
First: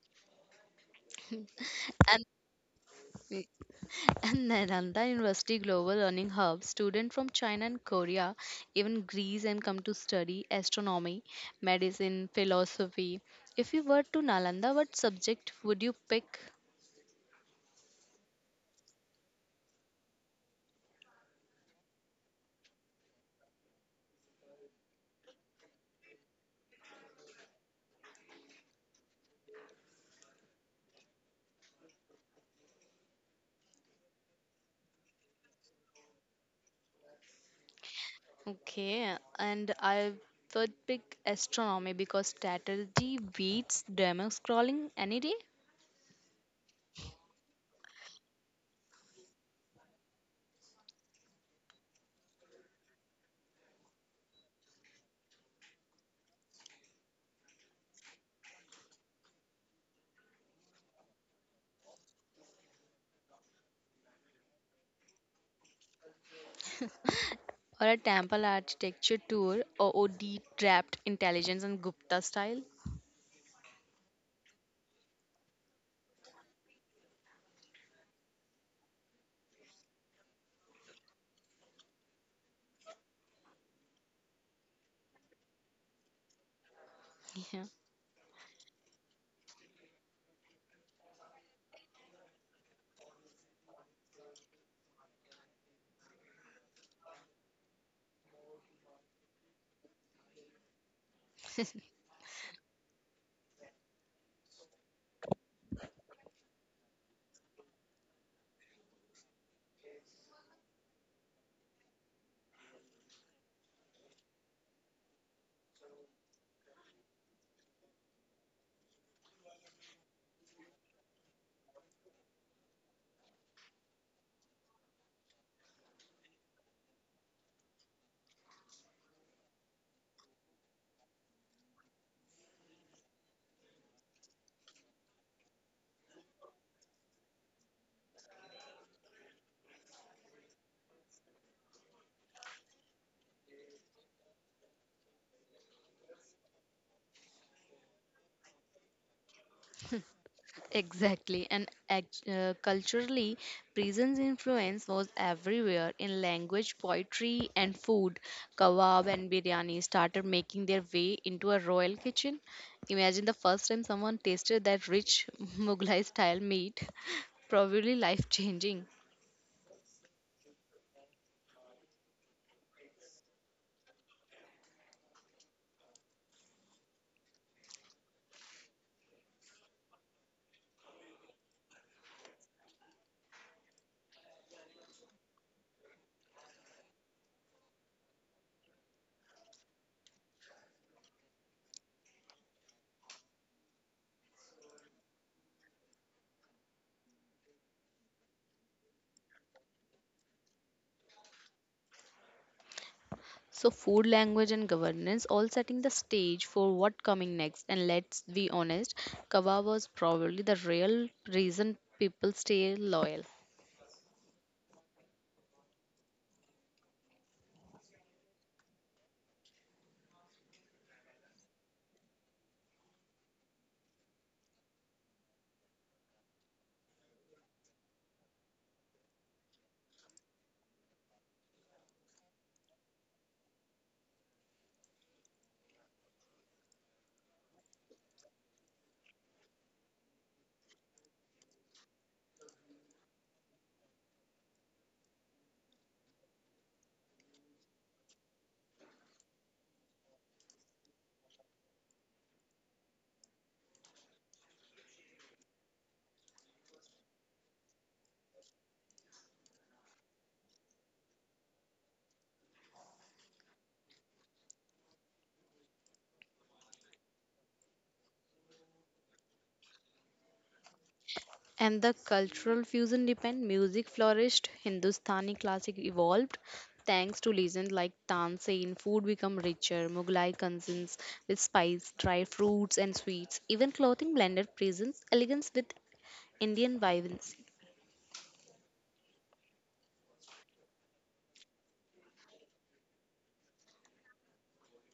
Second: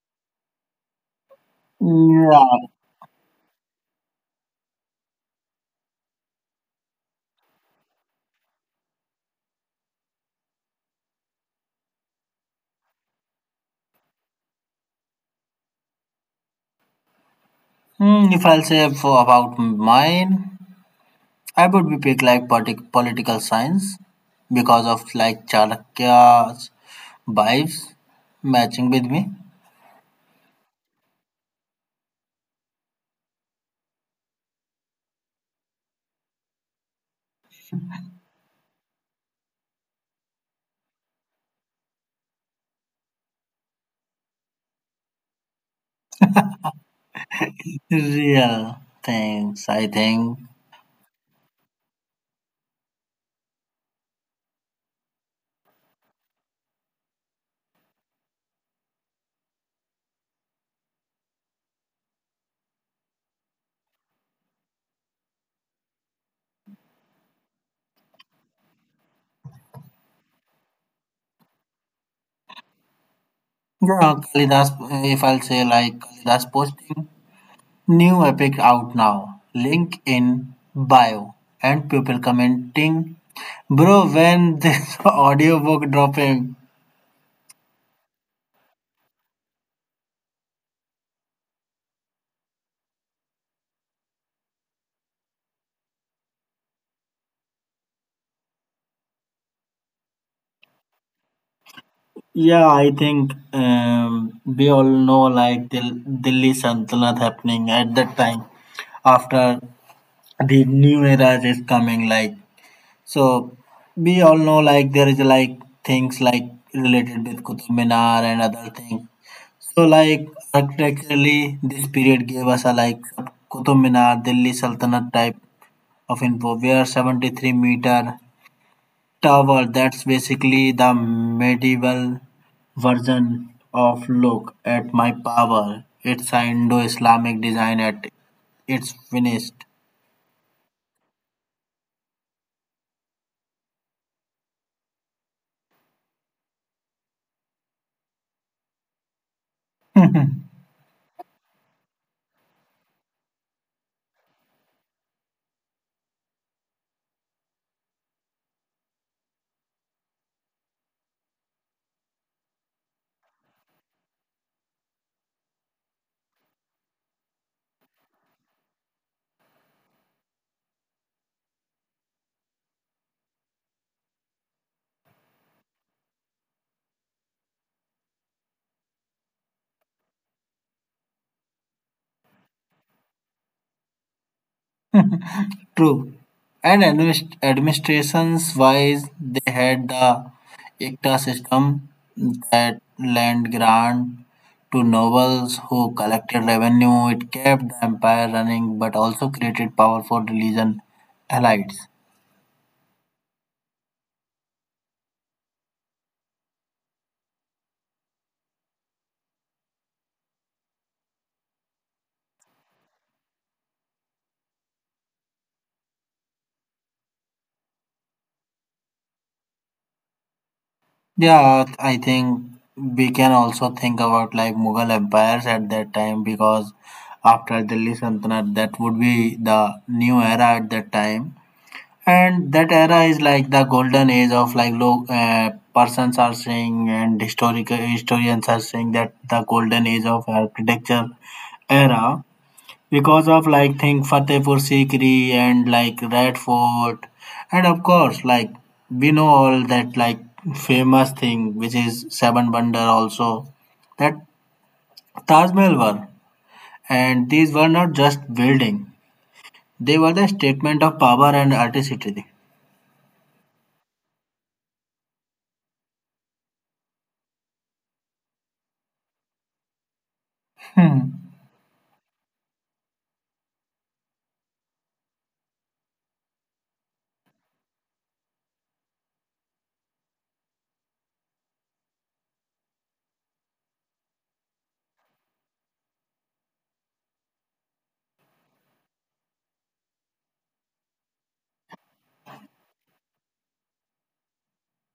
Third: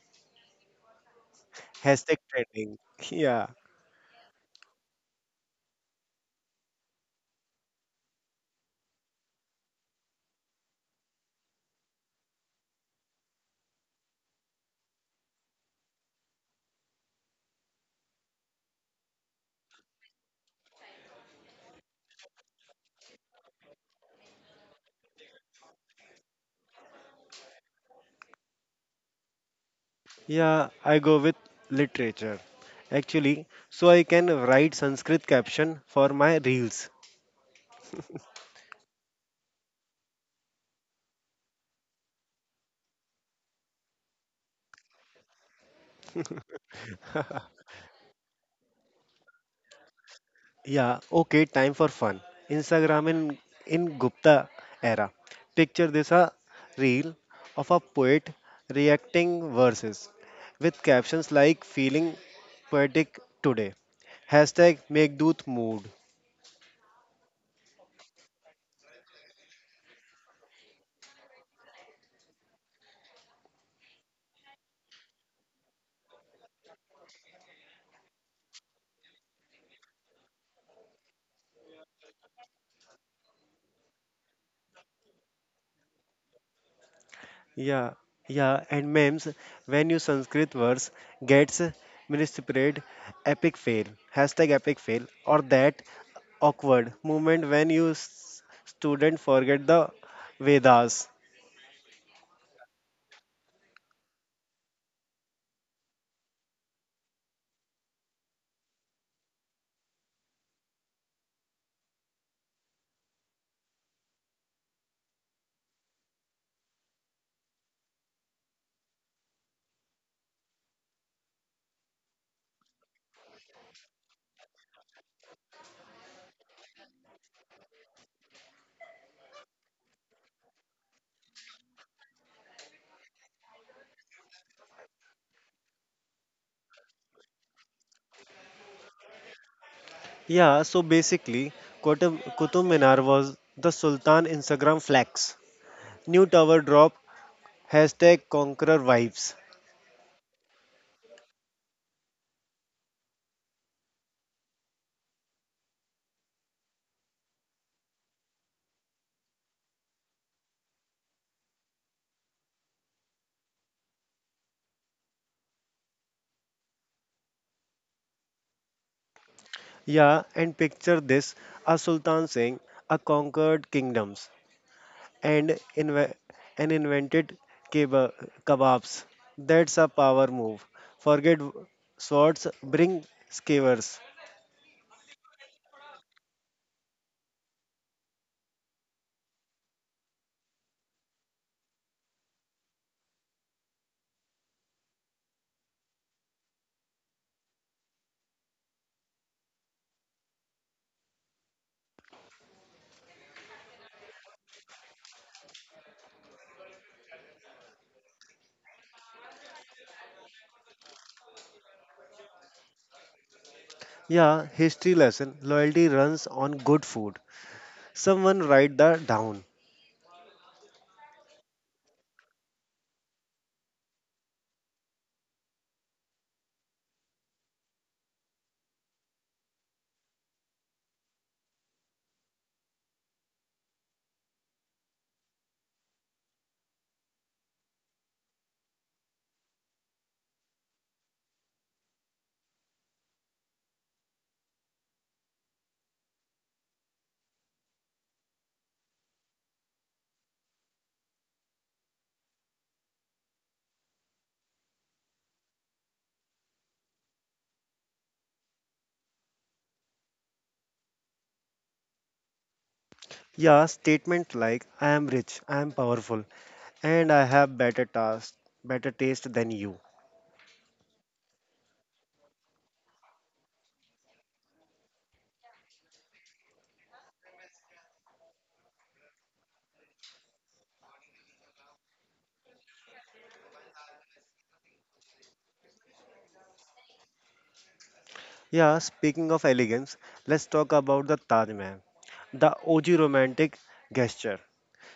[SPEAKER 3] hashtag
[SPEAKER 2] And
[SPEAKER 1] Yeah.
[SPEAKER 3] trending. Yeah.
[SPEAKER 2] and Nalanda University Global Learning Hub, students from China and Korea, even Greece, and come to study astronomy, medicine, philosophy. If you were to Nalanda, what subject would you pick?
[SPEAKER 1] Hmm, if I'll say for about mine, I would be pick like political science because of like Chalakya's vibes matching with me.
[SPEAKER 3] Yeah, I go with literature. Actually, so I can write Sanskrit caption for my reels.
[SPEAKER 2] Okay, and I would pick astronomy because strategy beats demo scrolling any day,
[SPEAKER 1] Real things, I think.
[SPEAKER 3] Yeah, okay, time for fun. Instagram in Gupta era. Picture this, a reel of a poet reacting verses with captions like feeling poetic today. Hashtag make doot mood.
[SPEAKER 2] or a temple architecture tour, or OD trapped intelligence and Gupta style.
[SPEAKER 1] Yeah, Kalidas. If I'll say like Kalidas posting. New epic out now. Link in bio. And people commenting, bro, when this audiobook dropping?
[SPEAKER 2] Yeah.
[SPEAKER 3] Yeah, yeah, and memes, when you Sanskrit words gets mispread, epic fail, hashtag epic fail, or that awkward moment when student forget the Vedas.
[SPEAKER 1] Yeah, I think we all know like Delhi Saltanat happening at that time after the new era is coming. Like so, we all know like there is like things like related with Qutub Minar and other things. So like architecturally, this period gave us a like Qutub Minar, Delhi Sultanate type of info, where 73-meter tower. That's basically the medieval version of look at my power. It's a Indo-Islamic design at its finished.
[SPEAKER 3] Yeah, so basically, Kutub Qutub Minar was the Sultan Instagram flex. New tower drop, hashtag conqueror vibes.
[SPEAKER 2] Exactly, and culturally, prison's influence was everywhere in language, poetry, and food. Kebab and biryani started making their way into a royal kitchen. Imagine the first time someone tasted that rich Mughlai style meat, probably life changing.
[SPEAKER 3] Yeah, and picture this, a Sultan saying, a conquered kingdoms, and invented keba- kebabs. That's a power move. Forget swords, bring skewers.
[SPEAKER 1] True. And administrations wise, they had the ICTA system that land grant to nobles who collected revenue. It kept the empire running but also created powerful religion allies.
[SPEAKER 2] So, food, language, and governance all setting the stage for what coming next. And let's be honest, kebab was probably the real reason people stay loyal.
[SPEAKER 3] Yeah, history lesson. Loyalty runs on good food. Someone write that down.
[SPEAKER 1] Yeah, I think we can also think about like Mughal empires at that time because after Delhi Sultanate, that would be the new era at that time. And that era is like the golden age of like low persons are saying and historical historians are saying that the golden age of architecture era, because of like think Fatehpur Sikri and like Red Fort, and of course like we know all that like famous thing which is seven wonder also, that Taj Mahal were, and these were not just building, they were the statement of power and artistry.
[SPEAKER 3] Yeah, statement like I am rich, I am powerful, and I have better taste than you.
[SPEAKER 2] And the cultural fusion depend music flourished, Hindustani classic evolved thanks to legends like Tansein, food become richer, Mughlai cuisines with spice, dry fruits and sweets, even clothing blended presence, elegance with Indian vibrancy.
[SPEAKER 3] Yeah, speaking of elegance, let's talk about the Taj Mahal, the OG romantic gesture.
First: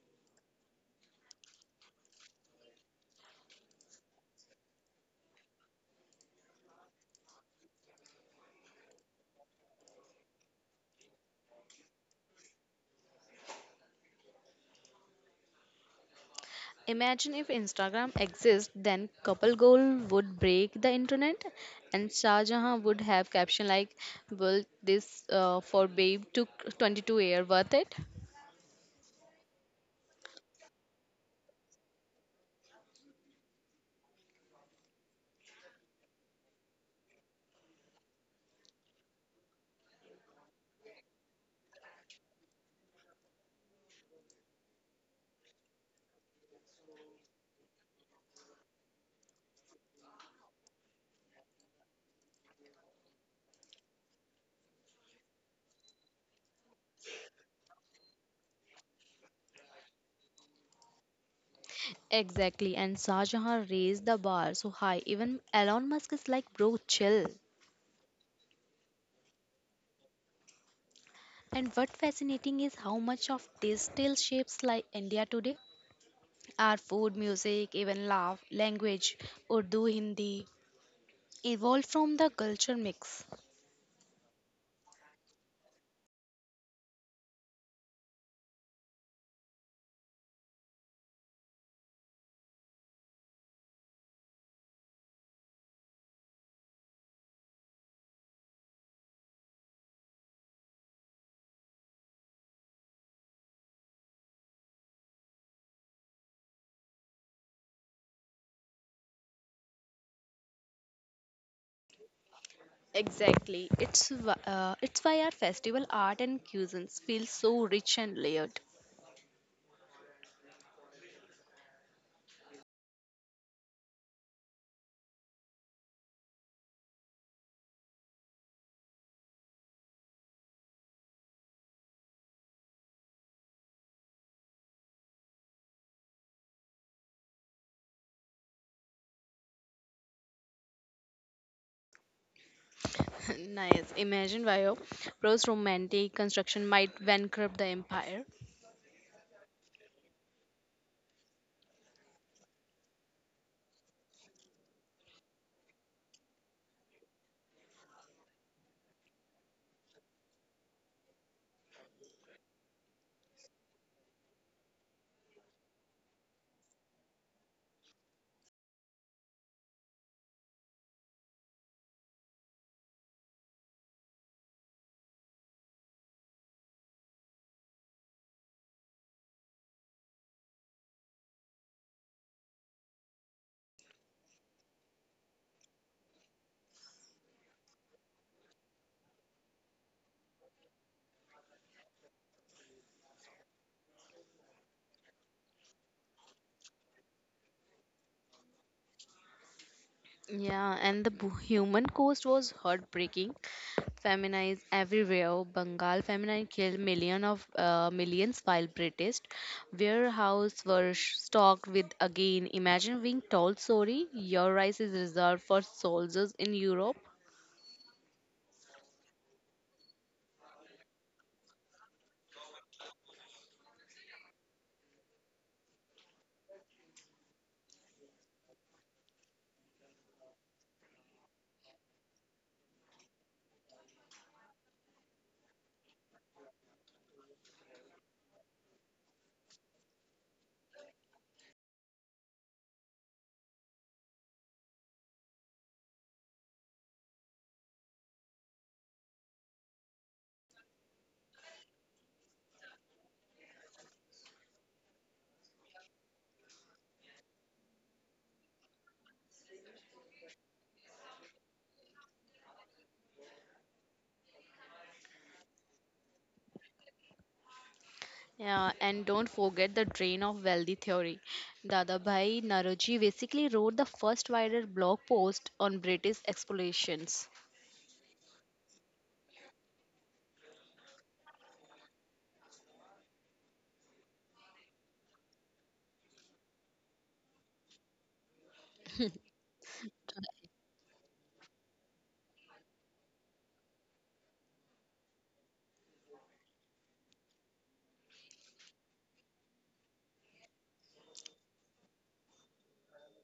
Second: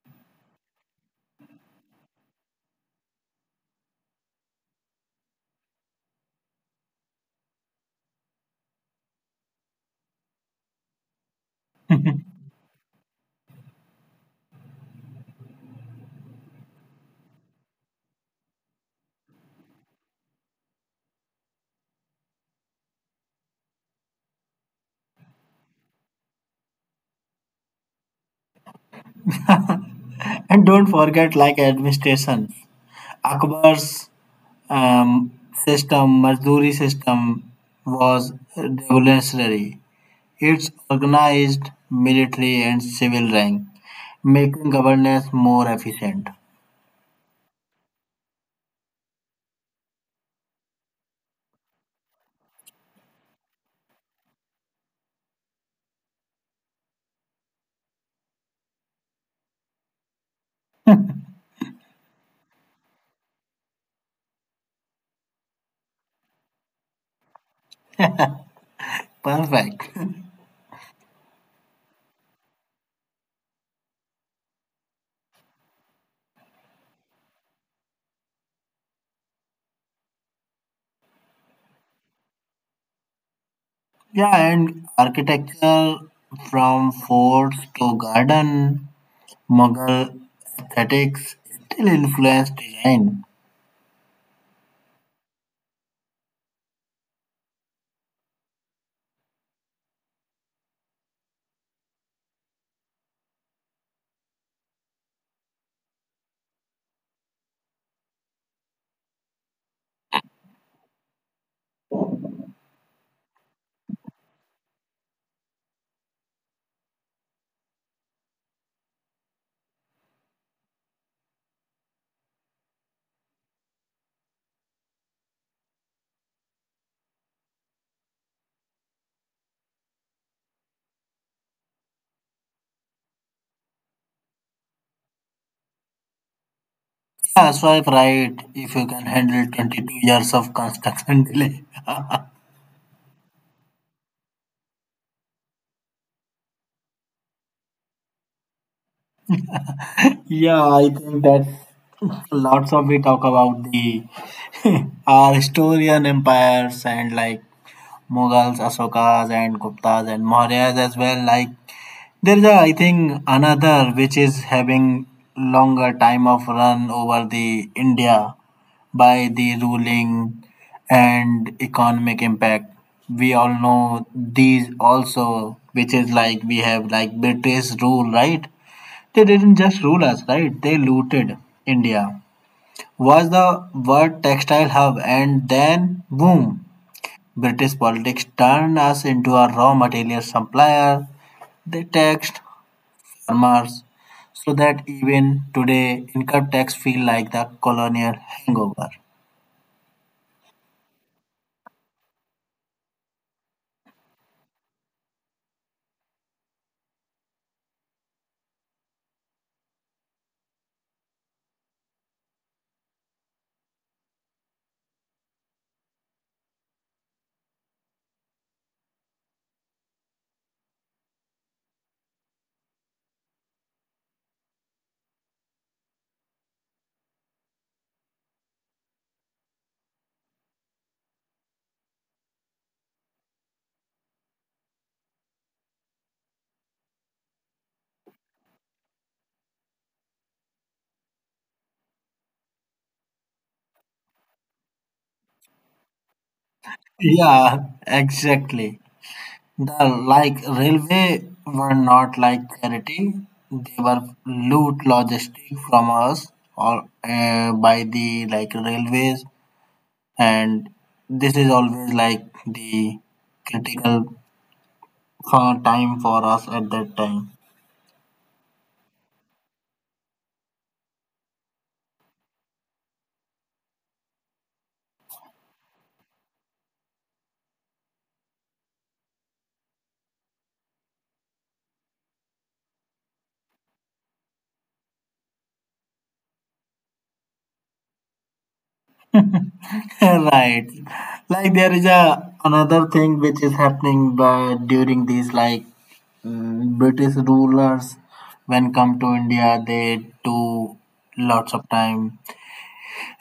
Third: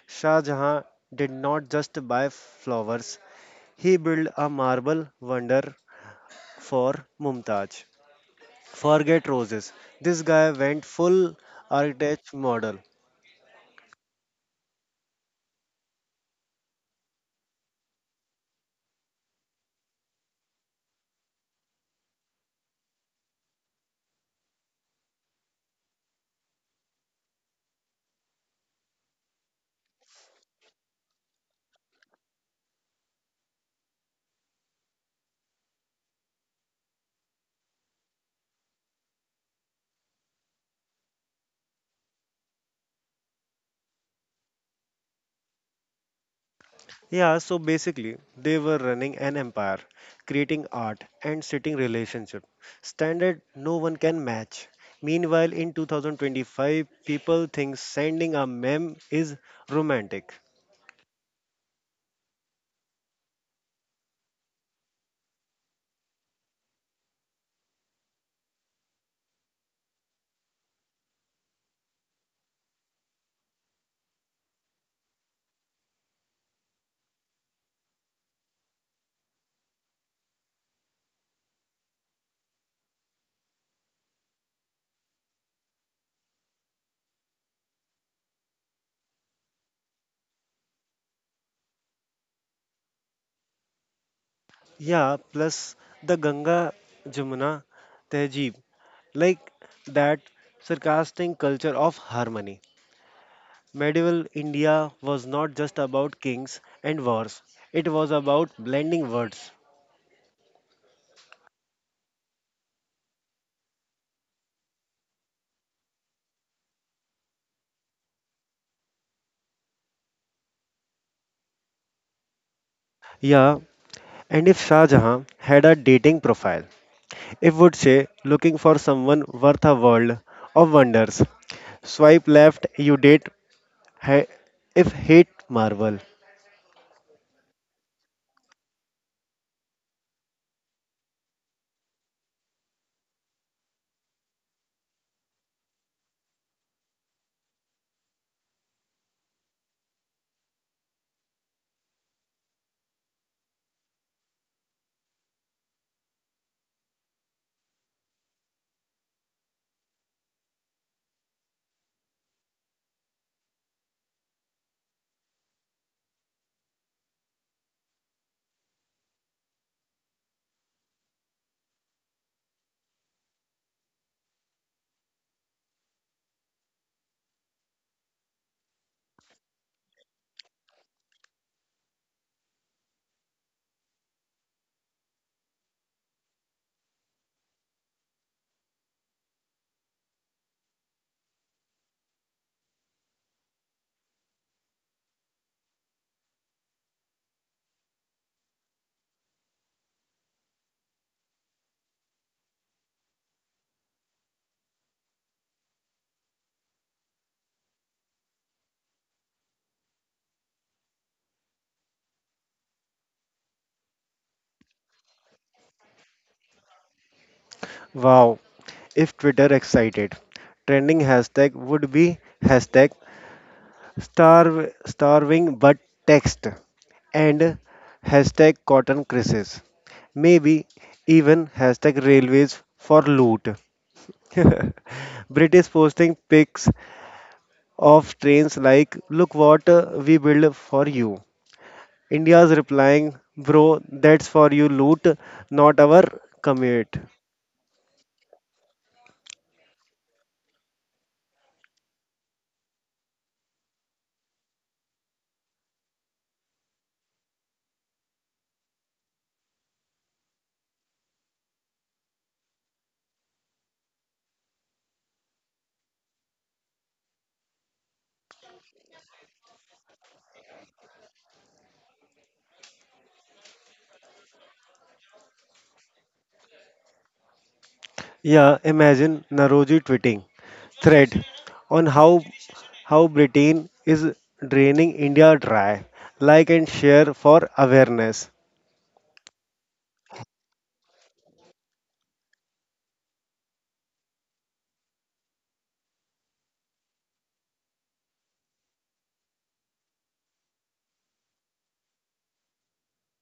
[SPEAKER 3] Shah Jahan did not just buy flowers, he built a marble wonder for Mumtaz. Forget roses. This guy went full architect model.
[SPEAKER 2] Imagine if Instagram exists, then couple goal would break the internet, and Shah Jahan would have caption like, "Will this for babe to 22 year worth it?"
[SPEAKER 1] And don't forget, like administration, Akbar's um, system, Mazduri system, was revolutionary. It's organized military and civil rank, making governance more efficient.
[SPEAKER 3] Yeah, so basically, they were running an empire, creating art and setting relationship. Standard no one can match. Meanwhile, in 2025, people think sending a meme is romantic.
[SPEAKER 2] Exactly, and Shah Jahan raised the bar so high. Even Elon Musk is like, bro, chill.
[SPEAKER 1] Perfect.
[SPEAKER 2] And what fascinating is how much of this still shapes like India today. Our food, music, even laugh, language, Urdu, Hindi, evolved from the culture mix.
[SPEAKER 1] Yeah, and architecture from forts to garden, Mughal aesthetics still influence design.
[SPEAKER 3] Yeah, plus the Ganga Jamuna Tehzeeb, like that sarcastic culture of harmony. Medieval India was not just about kings and wars, it was about blending words.
[SPEAKER 2] Exactly, it's why our festival art and cuisines feel so rich and layered.
[SPEAKER 3] Yeah, and if Shah Jahan had a dating profile, it would say looking for someone worth a world of wonders. Swipe left, you date ha- if hate Marvel.
[SPEAKER 1] Yeah, swipe right if you can handle 22 years of construction delay.
[SPEAKER 2] Nice. Imagine why a Pro's romantic construction might bankrupt the empire.
[SPEAKER 1] Yeah, I think that lots of we talk about the our historian empires and like Mughals, Ashokas, and Guptas, and Mauryas as well. Like, there is, a, I think, another which is having longer time of run over the India by the ruling and economic impact. We all know these also, which is like we have like British rule, right? They didn't just rule us, right? They looted India. Was the world textile hub, and then boom, British politics turned us into a raw material supplier. They taxed farmers, so that even today income tax feel like the colonial hangover.
[SPEAKER 2] Yeah, and the human cost was heartbreaking. Feminized everywhere. Bengal feminine killed millions while British warehouses were stocked with again. Imagine being told, sorry, your rice is reserved for soldiers in Europe.
[SPEAKER 3] Wow, if Twitter excited. Trending hashtag would be hashtag starving but text, and hashtag cotton crisis. Maybe even hashtag railways for loot. British posting pics of trains like, look what we build for you. India's replying, bro, that's for you loot, not our commute.
[SPEAKER 1] Yeah, exactly. The like railway were not like charity; they were loot logistic from us, or by the like railways, and this is always like the critical time for us at that time.
[SPEAKER 2] Yeah, and don't forget the drain of wealthy theory. Dadabhai Naroji basically wrote the first wider blog post on British explorations.
[SPEAKER 3] Yeah, imagine Naroji tweeting thread on how Britain is draining India dry. Like and share for awareness.
[SPEAKER 1] Right, like there is a another thing which is happening by, during these like British rulers, when come to India they do lots of time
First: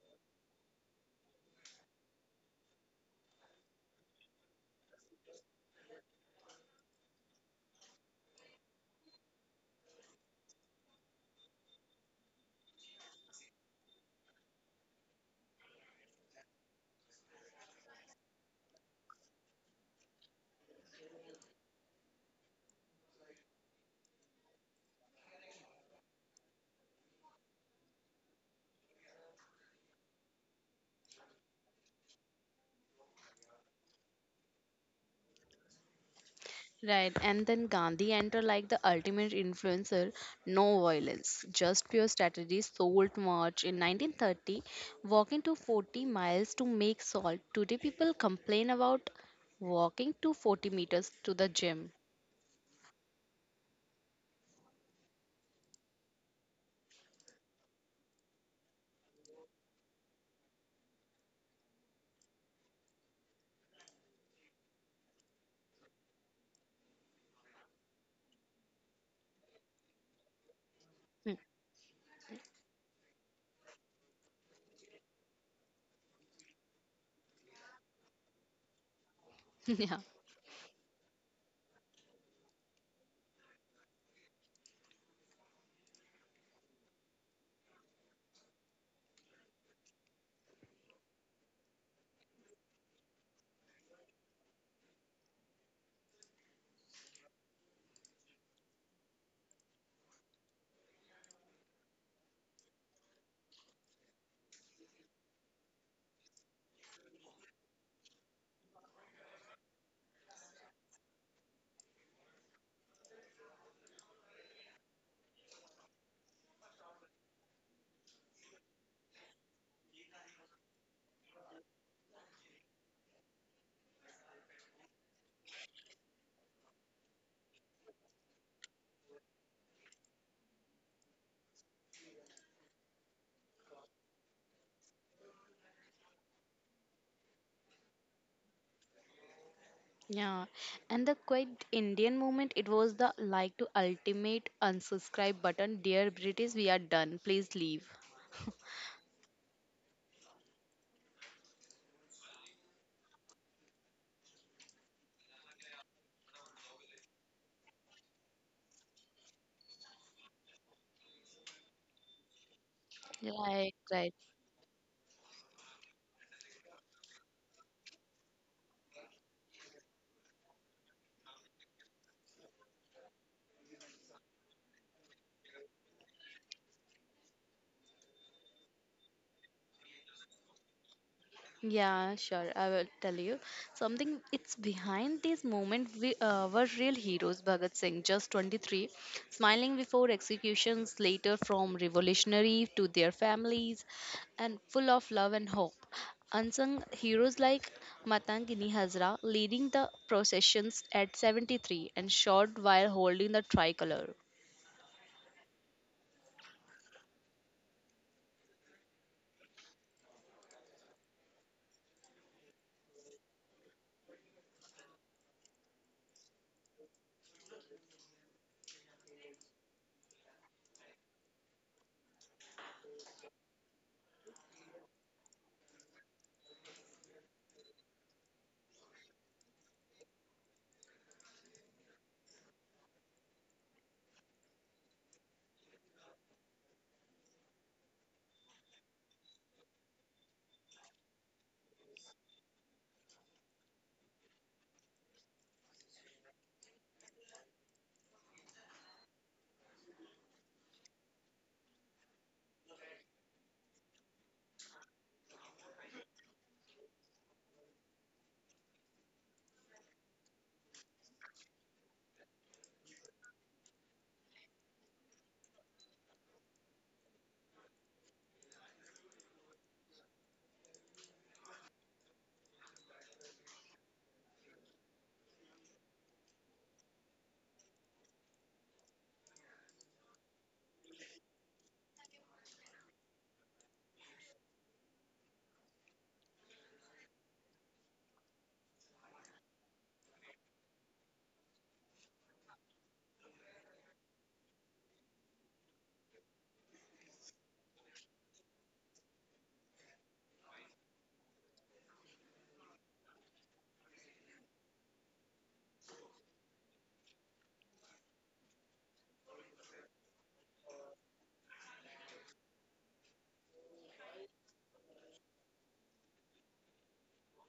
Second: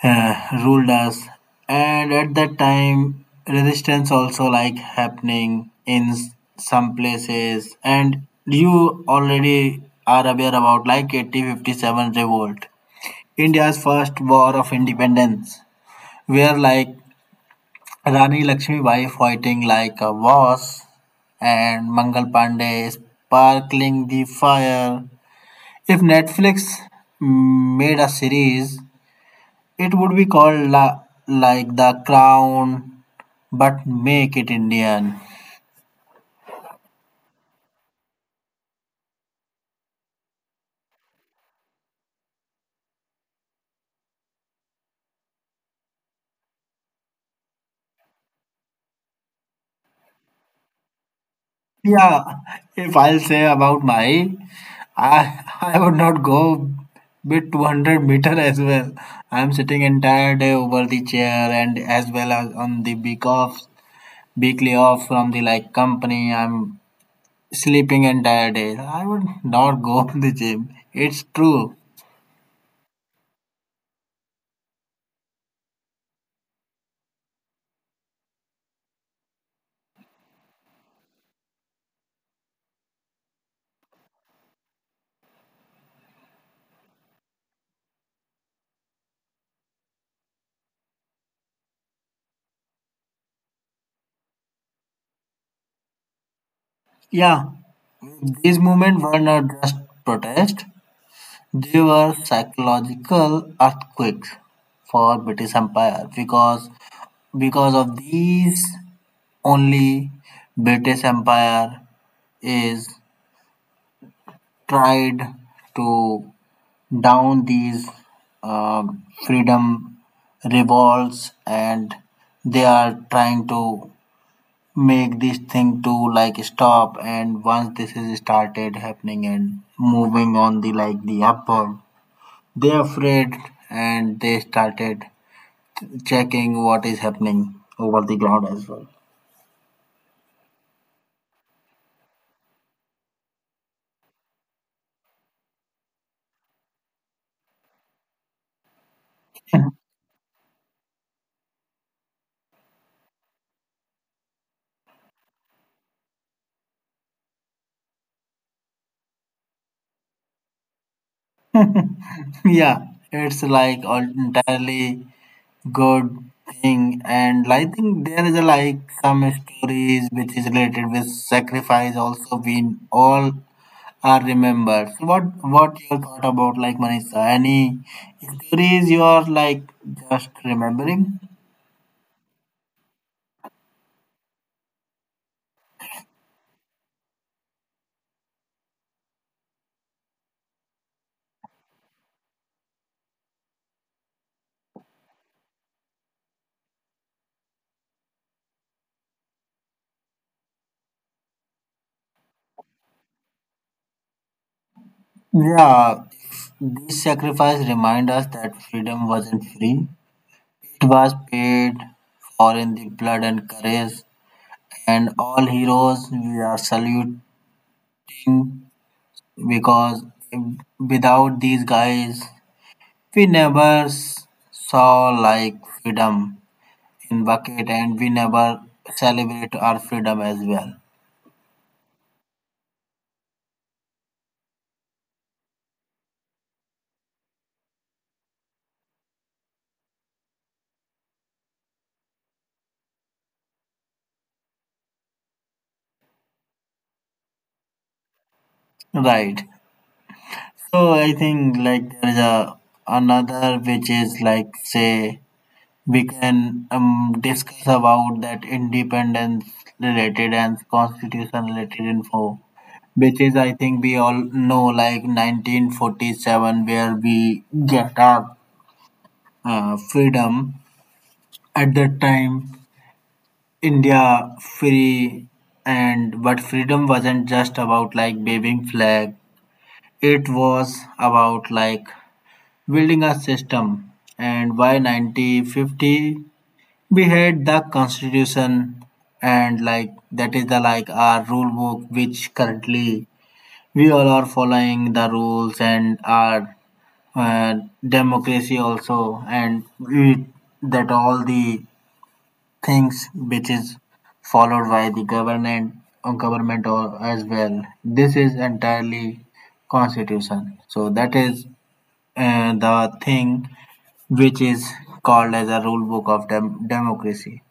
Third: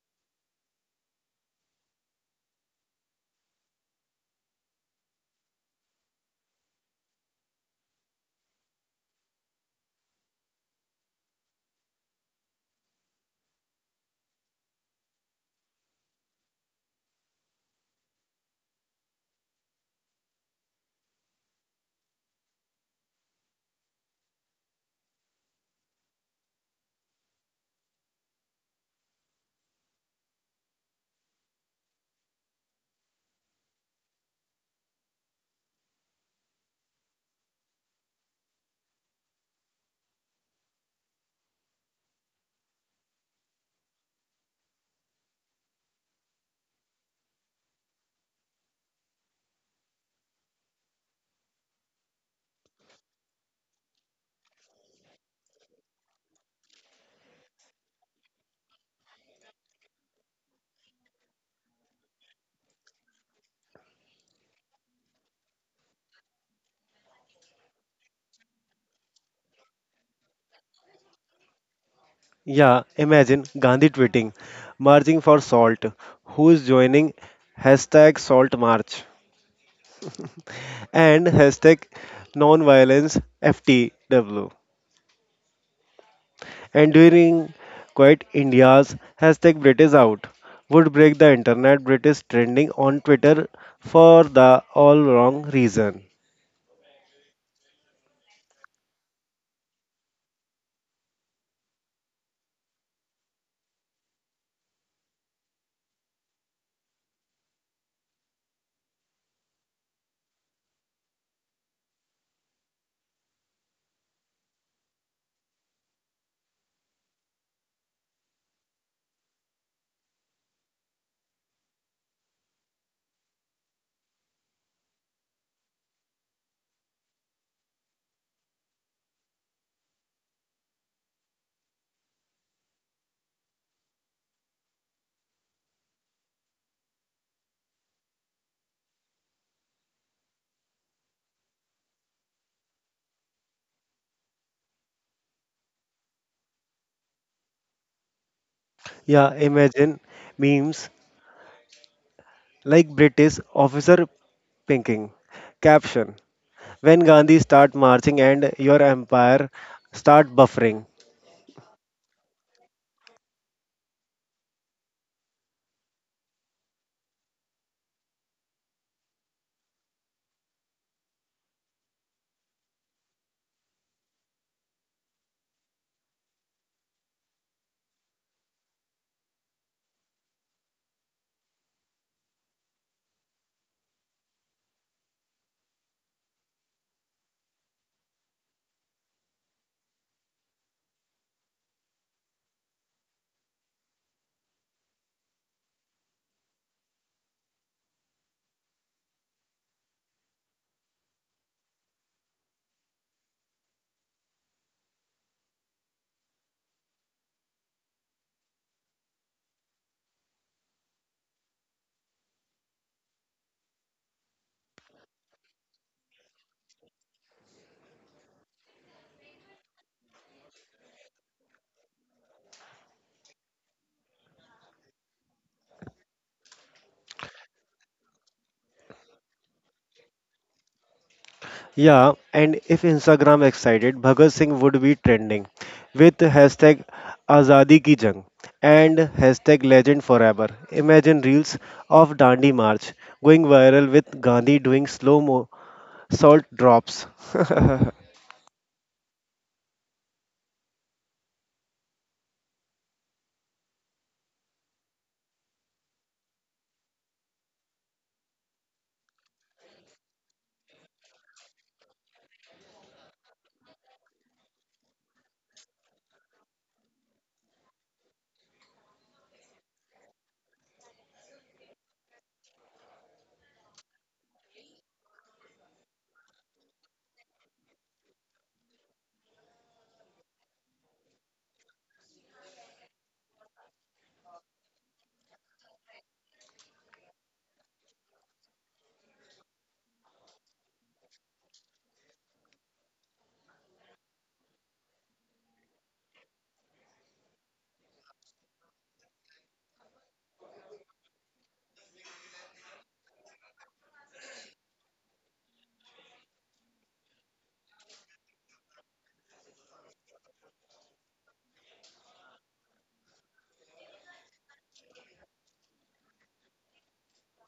[SPEAKER 1] uh, ruled us, and at that time resistance also like happening in some places, and you already are aware about like 1857 revolt, India's first war of independence, where like Rani Lakshmibai fighting like a boss, and Mangal Pandey sparkling the fire. If Netflix made a series, it would be called like The Crown, but make it Indian.
[SPEAKER 2] Right, and then Gandhi enter like the ultimate influencer, no violence, just pure strategy. Salt March in 1930, walking to 40 miles to make salt. Today, people complain about walking to 40 meters to the gym.
[SPEAKER 1] Yeah, if I'll say about my, I I would not go bit 200-meter as well. I'm sitting entire day over the chair and as well as on the big offs. Weekly off from the like company. I'm sleeping entire day. I would not go to the gym. It's
[SPEAKER 2] Hmm.
[SPEAKER 1] true.
[SPEAKER 3] Yeah, imagine Gandhi tweeting, marching for salt. Who is joining? Hashtag salt march
[SPEAKER 2] Yeah,
[SPEAKER 3] and hashtag non FTW. And during Quiet India's, hashtag British out would break the internet, British trending on Twitter for the all wrong reason.
[SPEAKER 1] Yeah, these movements were not just protest; they were psychological earthquakes for British Empire, because of these only British Empire is tried to down these uh, freedom revolts, and they are trying to make this thing to like stop, and once this is started happening and moving on the like the upward, they are afraid and they started checking what is happening over the ground as well.
[SPEAKER 2] yeah, and the quite Indian movement. It was the like to ultimate unsubscribe button. Dear British, we are done. Please leave.
[SPEAKER 3] Yeah, imagine memes like British officer pinking. Caption, when Gandhi start marching and your empire start buffering.
[SPEAKER 1] Yeah, it's
[SPEAKER 2] Right,
[SPEAKER 1] like
[SPEAKER 2] right.
[SPEAKER 1] entirely good thing, and I think there is a, like some stories which is related with sacrifice also we all are remembered. So what your thought about like Manisha? Any stories you are like just remembering?
[SPEAKER 2] Yeah, sure. I will tell you something. It's behind this moment we were real heroes. Bhagat Singh, just 23, smiling before executions, later from revolutionary to their families, and full of love and hope. Unsung heroes like Matangini Hazra leading the processions at 73 and shot while holding the tricolor.
[SPEAKER 1] Yeah, this sacrifice remind us that freedom wasn't free. It was paid for in the blood and courage, and all heroes we are salute, because without these guys, we never saw like freedom in bucket, and we never celebrate our freedom as well.
[SPEAKER 3] Yeah, and if Instagram excited, Bhagat Singh would be trending with hashtag Azadi Ki Jang and hashtag Legend Forever. Imagine reels of Dandi March going viral with Gandhi doing slow mo salt drops.
[SPEAKER 1] Right. So I think like there is a another which is like say we can discuss about that independence related and constitution related info, which is I think we all know like 1947 where we get our freedom. At that time, India free, and but freedom wasn't just about like waving flag. It was about like building a system. And by 1950, we had the constitution, and like that is the like our rule book, which currently we all are following the rules and our uh, democracy also, and we, that all the things which is followed by the government or government or as well. This is entirely constitution. So that is the thing which is called as a rule book of democracy.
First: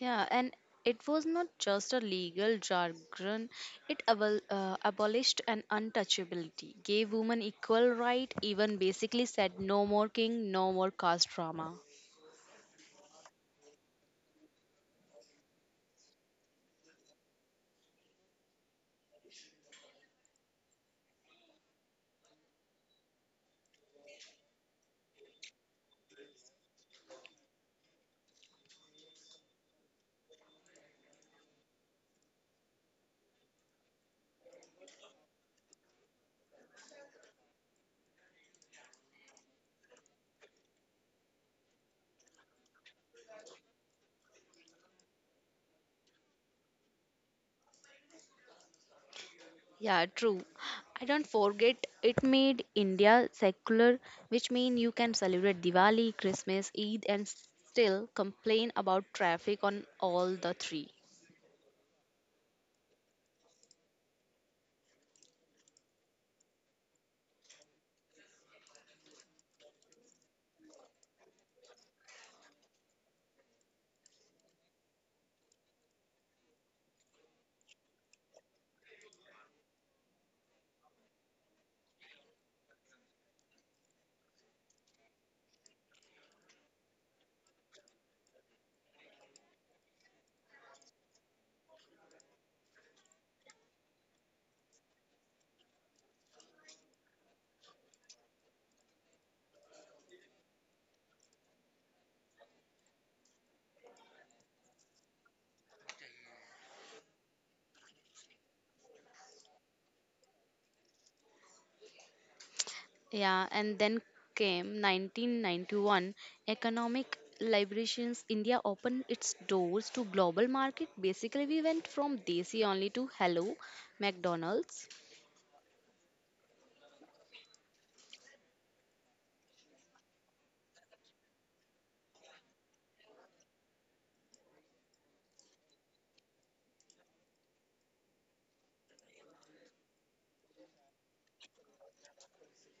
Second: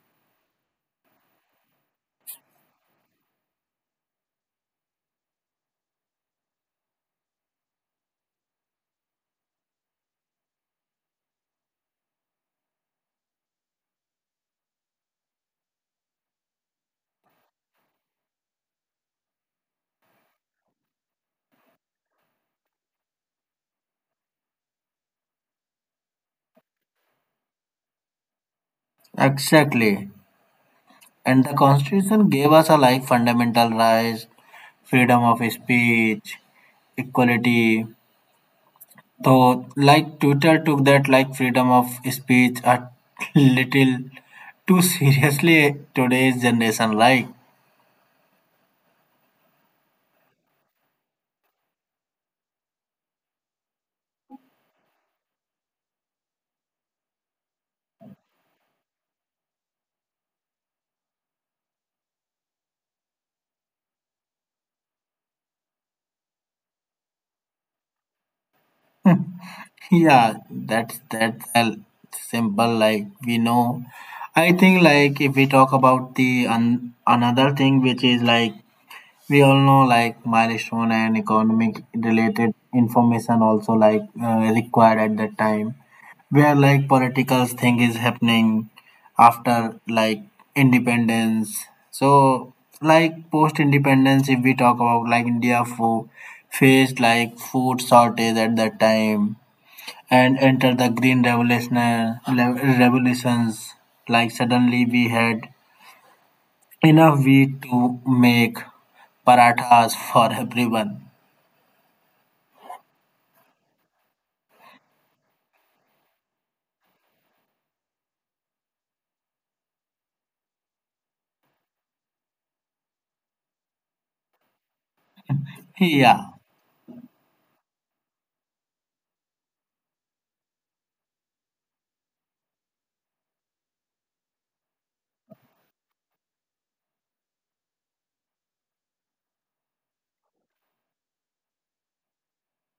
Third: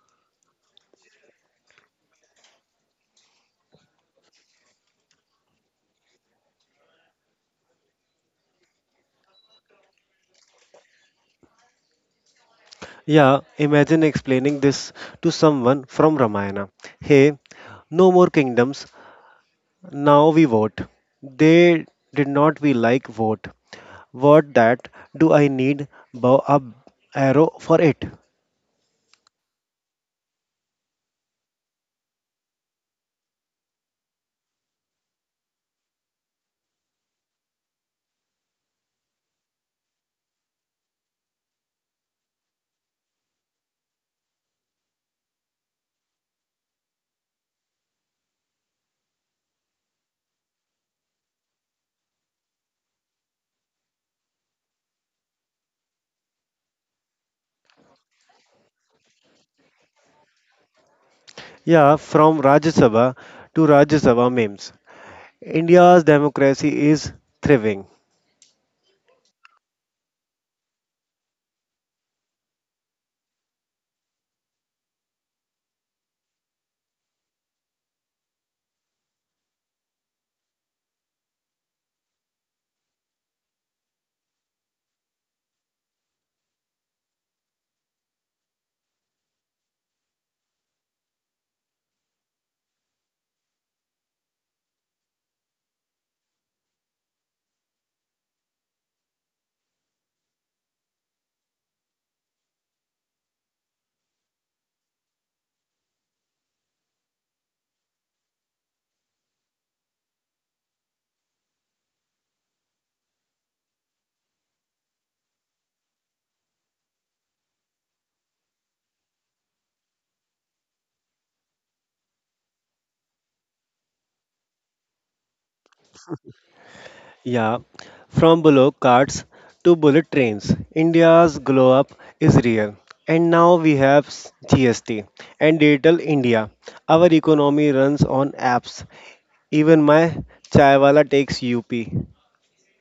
[SPEAKER 2] Yeah, and it was not just a legal jargon, it abolished an untouchability, gave women equal right, even basically said no more king, no more caste drama.
[SPEAKER 3] Yeah, imagine explaining this to someone from Ramayana. Hey, no more kingdoms, now we vote. They did not we like vote. What that do I need bow up arrow for it?
[SPEAKER 1] Exactly. And the constitution gave us a like fundamental rights, freedom of speech, equality. So, like Twitter took that like freedom of speech a little too seriously today's generation. Like,
[SPEAKER 2] Yeah, true. I don't forget it made India secular, which means you can celebrate Diwali, Christmas, Eid, and still complain about traffic on all the three.
[SPEAKER 3] Yeah, from Rajya Sabha to Rajya Sabha memes. India's democracy is thriving.
[SPEAKER 1] yeah, that's a simple. Like we know, I think like if we talk about the another thing which is like we all know like milestone and economic related information also like required at that time where like political thing is happening after like independence, so like post independence if we talk about like India faced like food shortage at that time, and entered the green revolution revolutions like suddenly we had in a week to make parathas for everyone.
[SPEAKER 2] Yeah, and then came 1991 economic liberations. India opened its doors to global market. Basically, we went from desi only to hello McDonald's.
[SPEAKER 1] Yeah,
[SPEAKER 3] Yeah, from bullock carts to bullet trains, India's glow up is real. And now we have GST and Digital India. Our economy runs on apps. Even my chaiwala takes UP.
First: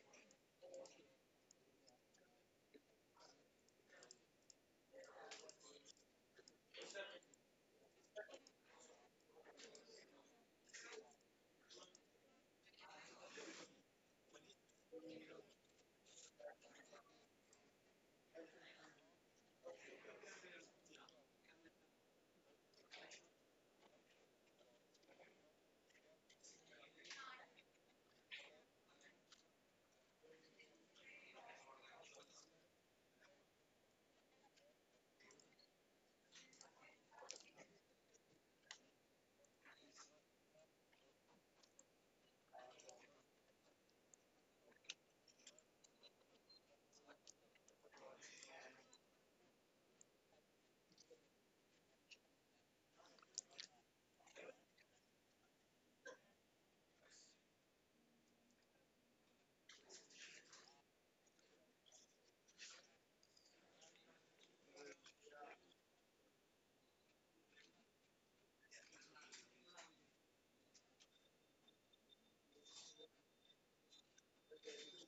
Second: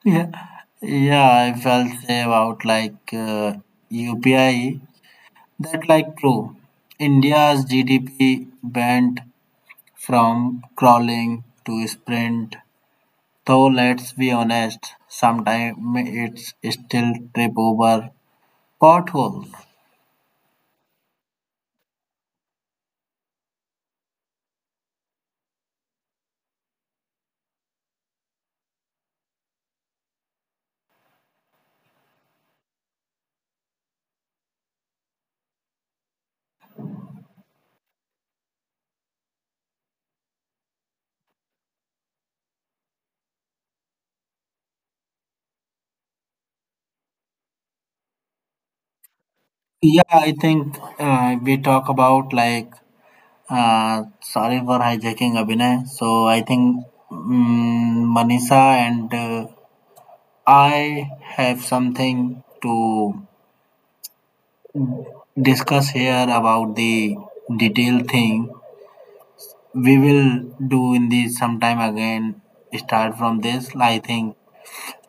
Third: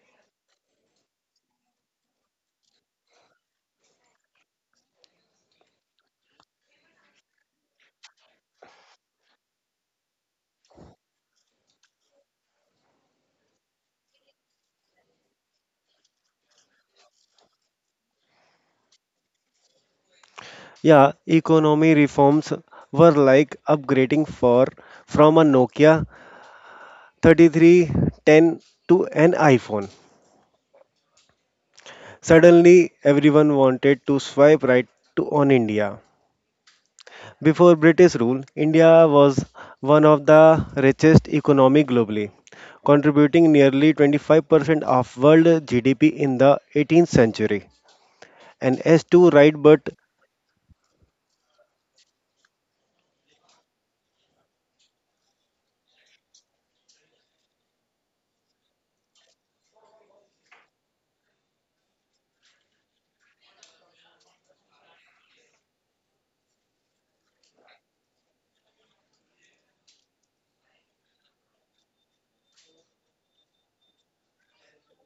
[SPEAKER 1] yeah, yeah. I felt about like UPI. That like true. India's GDP went from crawling to sprint. Though let's be honest, sometimes it's still trip over potholes.
[SPEAKER 3] Yeah, economy reforms were like upgrading for from a Nokia 3310 to an iPhone. Suddenly, everyone wanted to swipe right to on India. Before British rule, India was one of the richest economy globally, contributing nearly 25% of world GDP in the 18th century. And as to right, but
[SPEAKER 1] Yeah, I think we talk about like sorry for hijacking, Abhinay. So I think Manisha and I have something to discuss here about the detailed thing. We will do in the sometime again. Start from this. I think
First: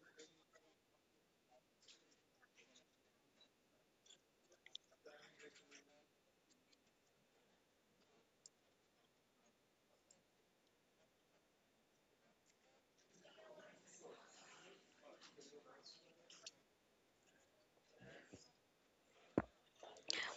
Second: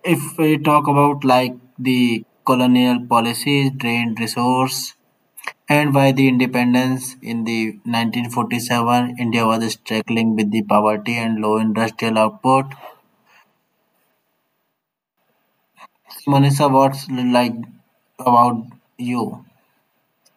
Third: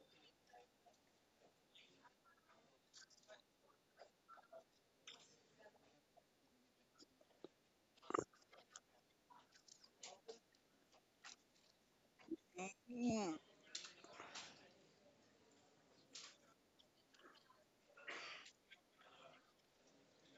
[SPEAKER 1] if we talk about like the colonial policies, drained resource, and by the independence in the 1947, India was struggling with the poverty and low industrial output. Manisha, what's like about you?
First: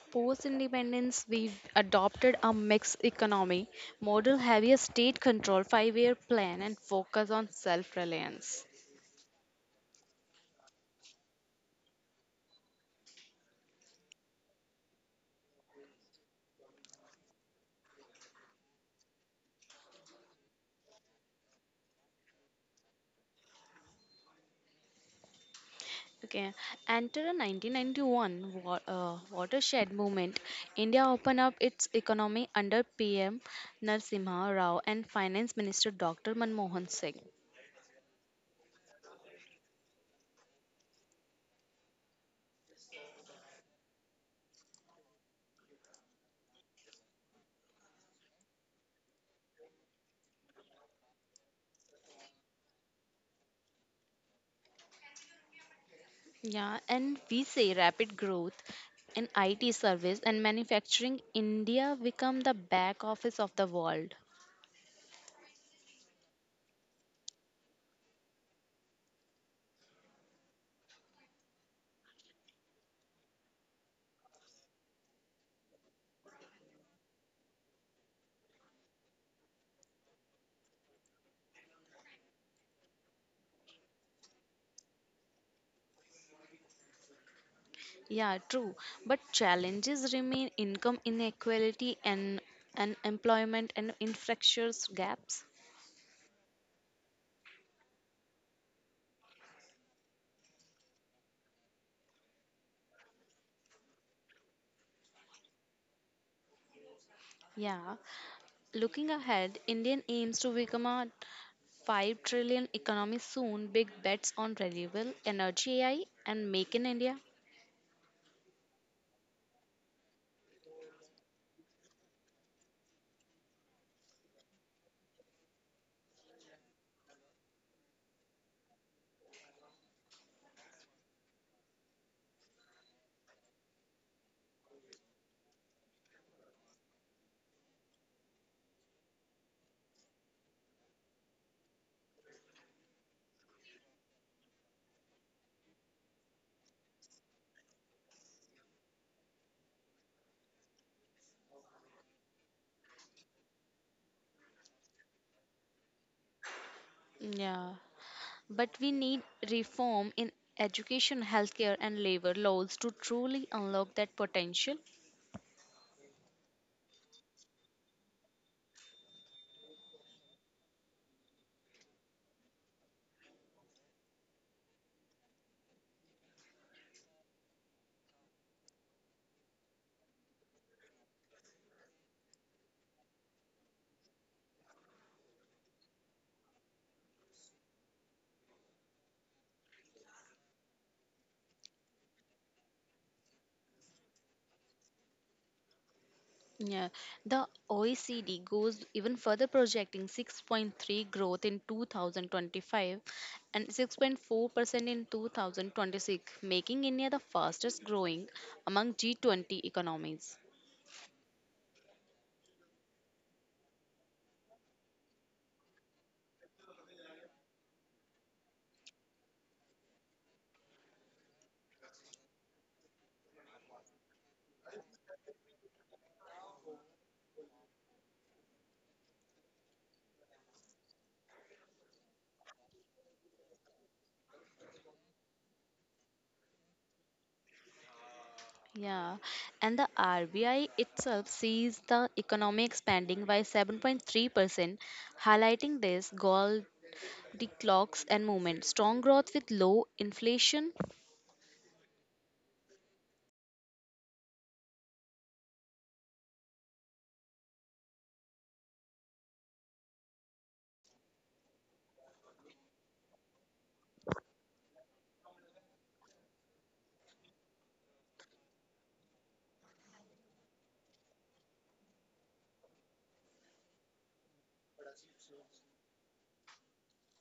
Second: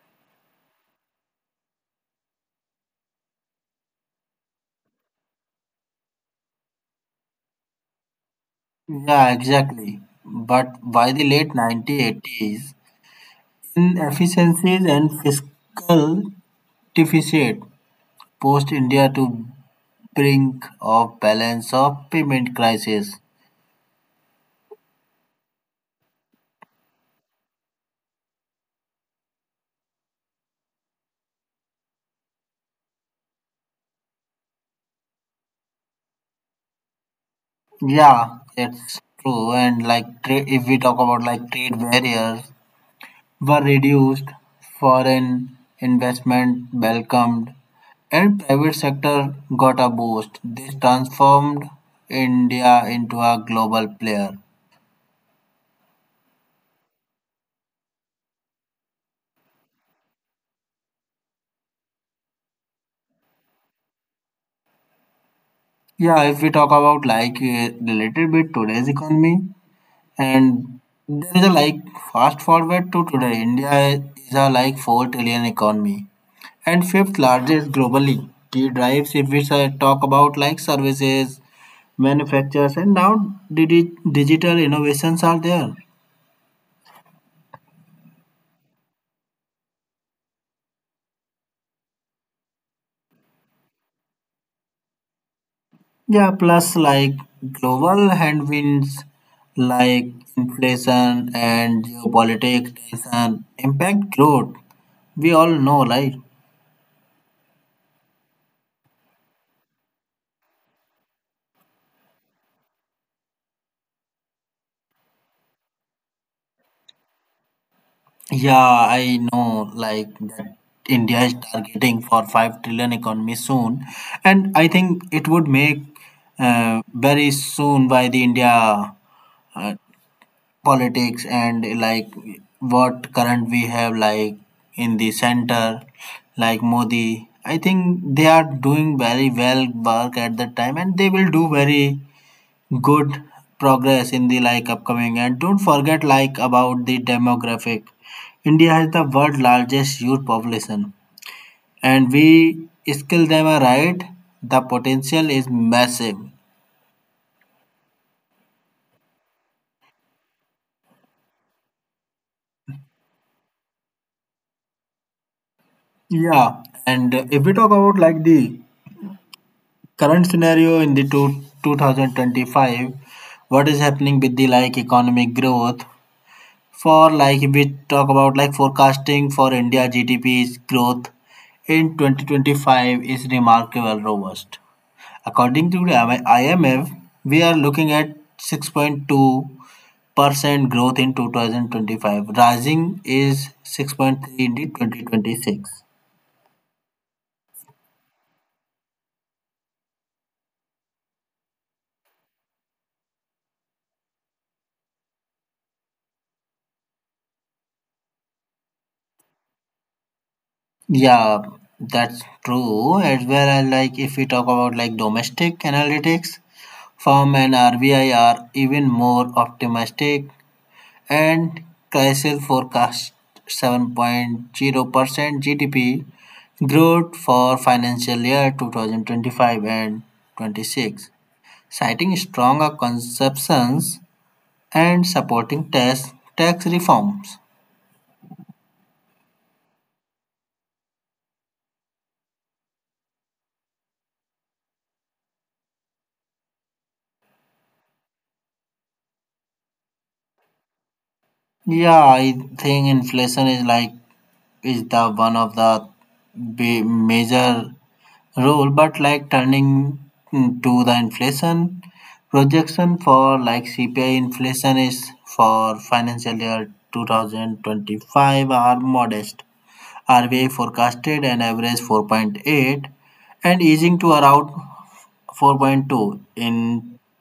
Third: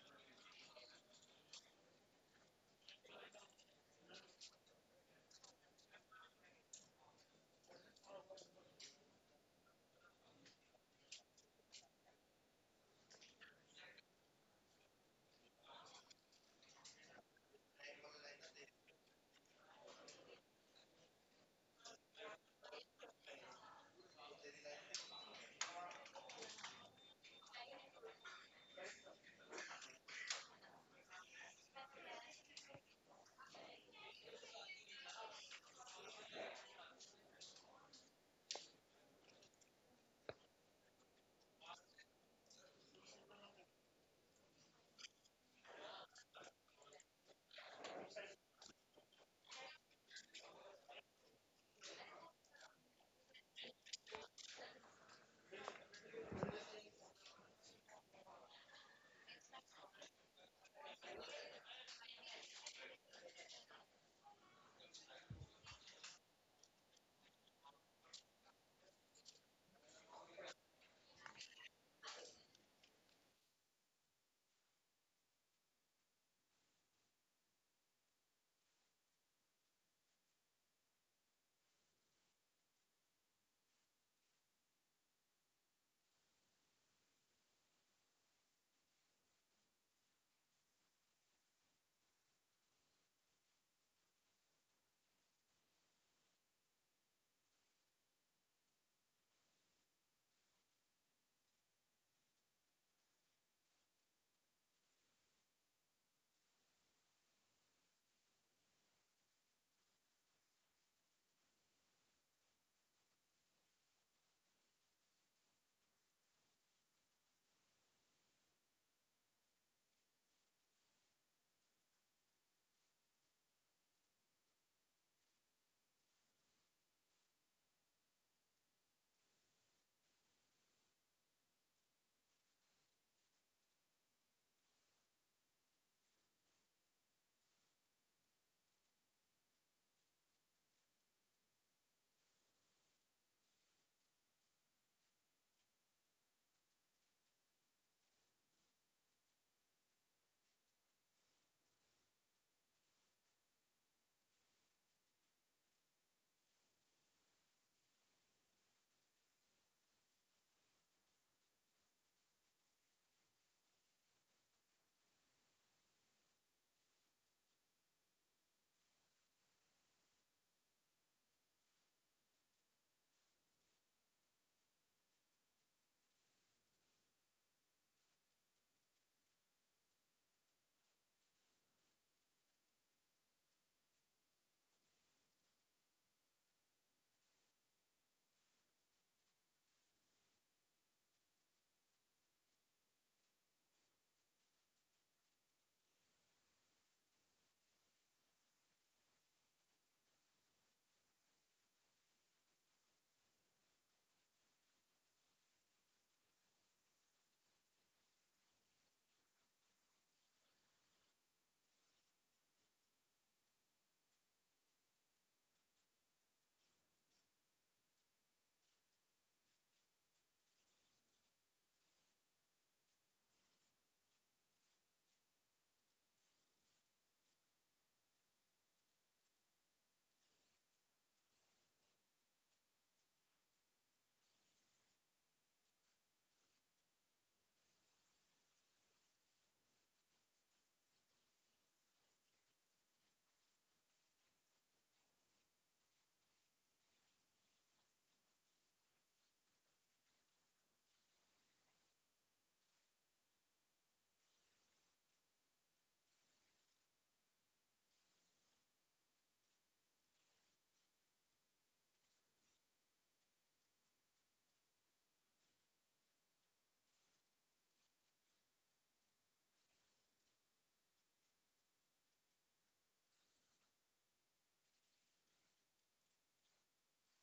[SPEAKER 2] Post independence, we adopted a mixed economy model, heavier state control, five-year plan, and focus on self-reliance.
[SPEAKER 1] Yeah, exactly. But by the late 1980s, inefficiencies and fiscal deficit forced India to brink of balance of payment crisis.
[SPEAKER 2] Okay, enter the 1991 watershed movement. India opened up its economy under PM Narasimha Rao and Finance Minister Dr. Manmohan Singh.
[SPEAKER 1] Yeah, it's true. And like if we talk about like trade barriers were reduced, foreign investment welcomed, and private sector got a boost. This transformed India into a global player.
[SPEAKER 2] Yeah, and we say rapid growth in IT service and manufacturing. India become the back office of the world.
[SPEAKER 1] Yeah, if we talk about like related with today's economy, and there is a like fast forward to today, India is a like 4 trillion economy and fifth largest globally. Key drives, if we talk about like services, manufacturers, and now digital innovations are there.
[SPEAKER 2] Yeah, true. But challenges remain income inequality and unemployment and infrastructure gaps.
[SPEAKER 1] Yeah, plus like global headwinds like inflation and geopolitics tension impact growth. We all know, right?
[SPEAKER 2] Yeah, looking ahead, India aims to become a 5 trillion economy soon. Big bets on renewable energy AI and make in India.
[SPEAKER 1] Yeah, I know like that India is targeting for 5 trillion economy soon, and I think it would make very soon by the India uh, politics and like what current we have like in the center, like Modi, I think they are doing very well work at the time, and they will do very good progress in the like upcoming. And don't forget like about the demographic, India has the world largest youth population, and we skill them right, the potential is massive.
[SPEAKER 2] Yeah. But we need reform in education, healthcare and labor laws to truly unlock that potential.
[SPEAKER 1] Yeah, and if we talk about like the current scenario in the 2025, what is happening with the like economic growth. For like if we talk about like forecasting for India GDP's growth in 2025 is remarkable robust. According to the IMF, we are looking at 6.2% growth in 2025. Rising is 6.3 in the 2026.
[SPEAKER 2] Yeah, the OECD goes even further, projecting 6.3 growth in 2025 and 6.4% in 2026, making India the fastest growing among G20 economies.
[SPEAKER 1] Yeah, that's true. As well as like if we talk about like domestic analytics, firm and RBI are even more optimistic, and Chrysler forecast 7.0% GDP growth for financial year 2025 and 26, citing stronger consumptions and supporting tax reforms.
[SPEAKER 2] Yeah, and the RBI itself sees the economy expanding by 7.3%, highlighting this gold the clocks and movement, strong growth with low inflation.
[SPEAKER 1] Yeah, I think inflation is like is the one of the major role, but like turning to the inflation projection for like CPI inflation is for financial year 2025 are modest. RBI forecasted an average 4.8 and easing to around 4.2 in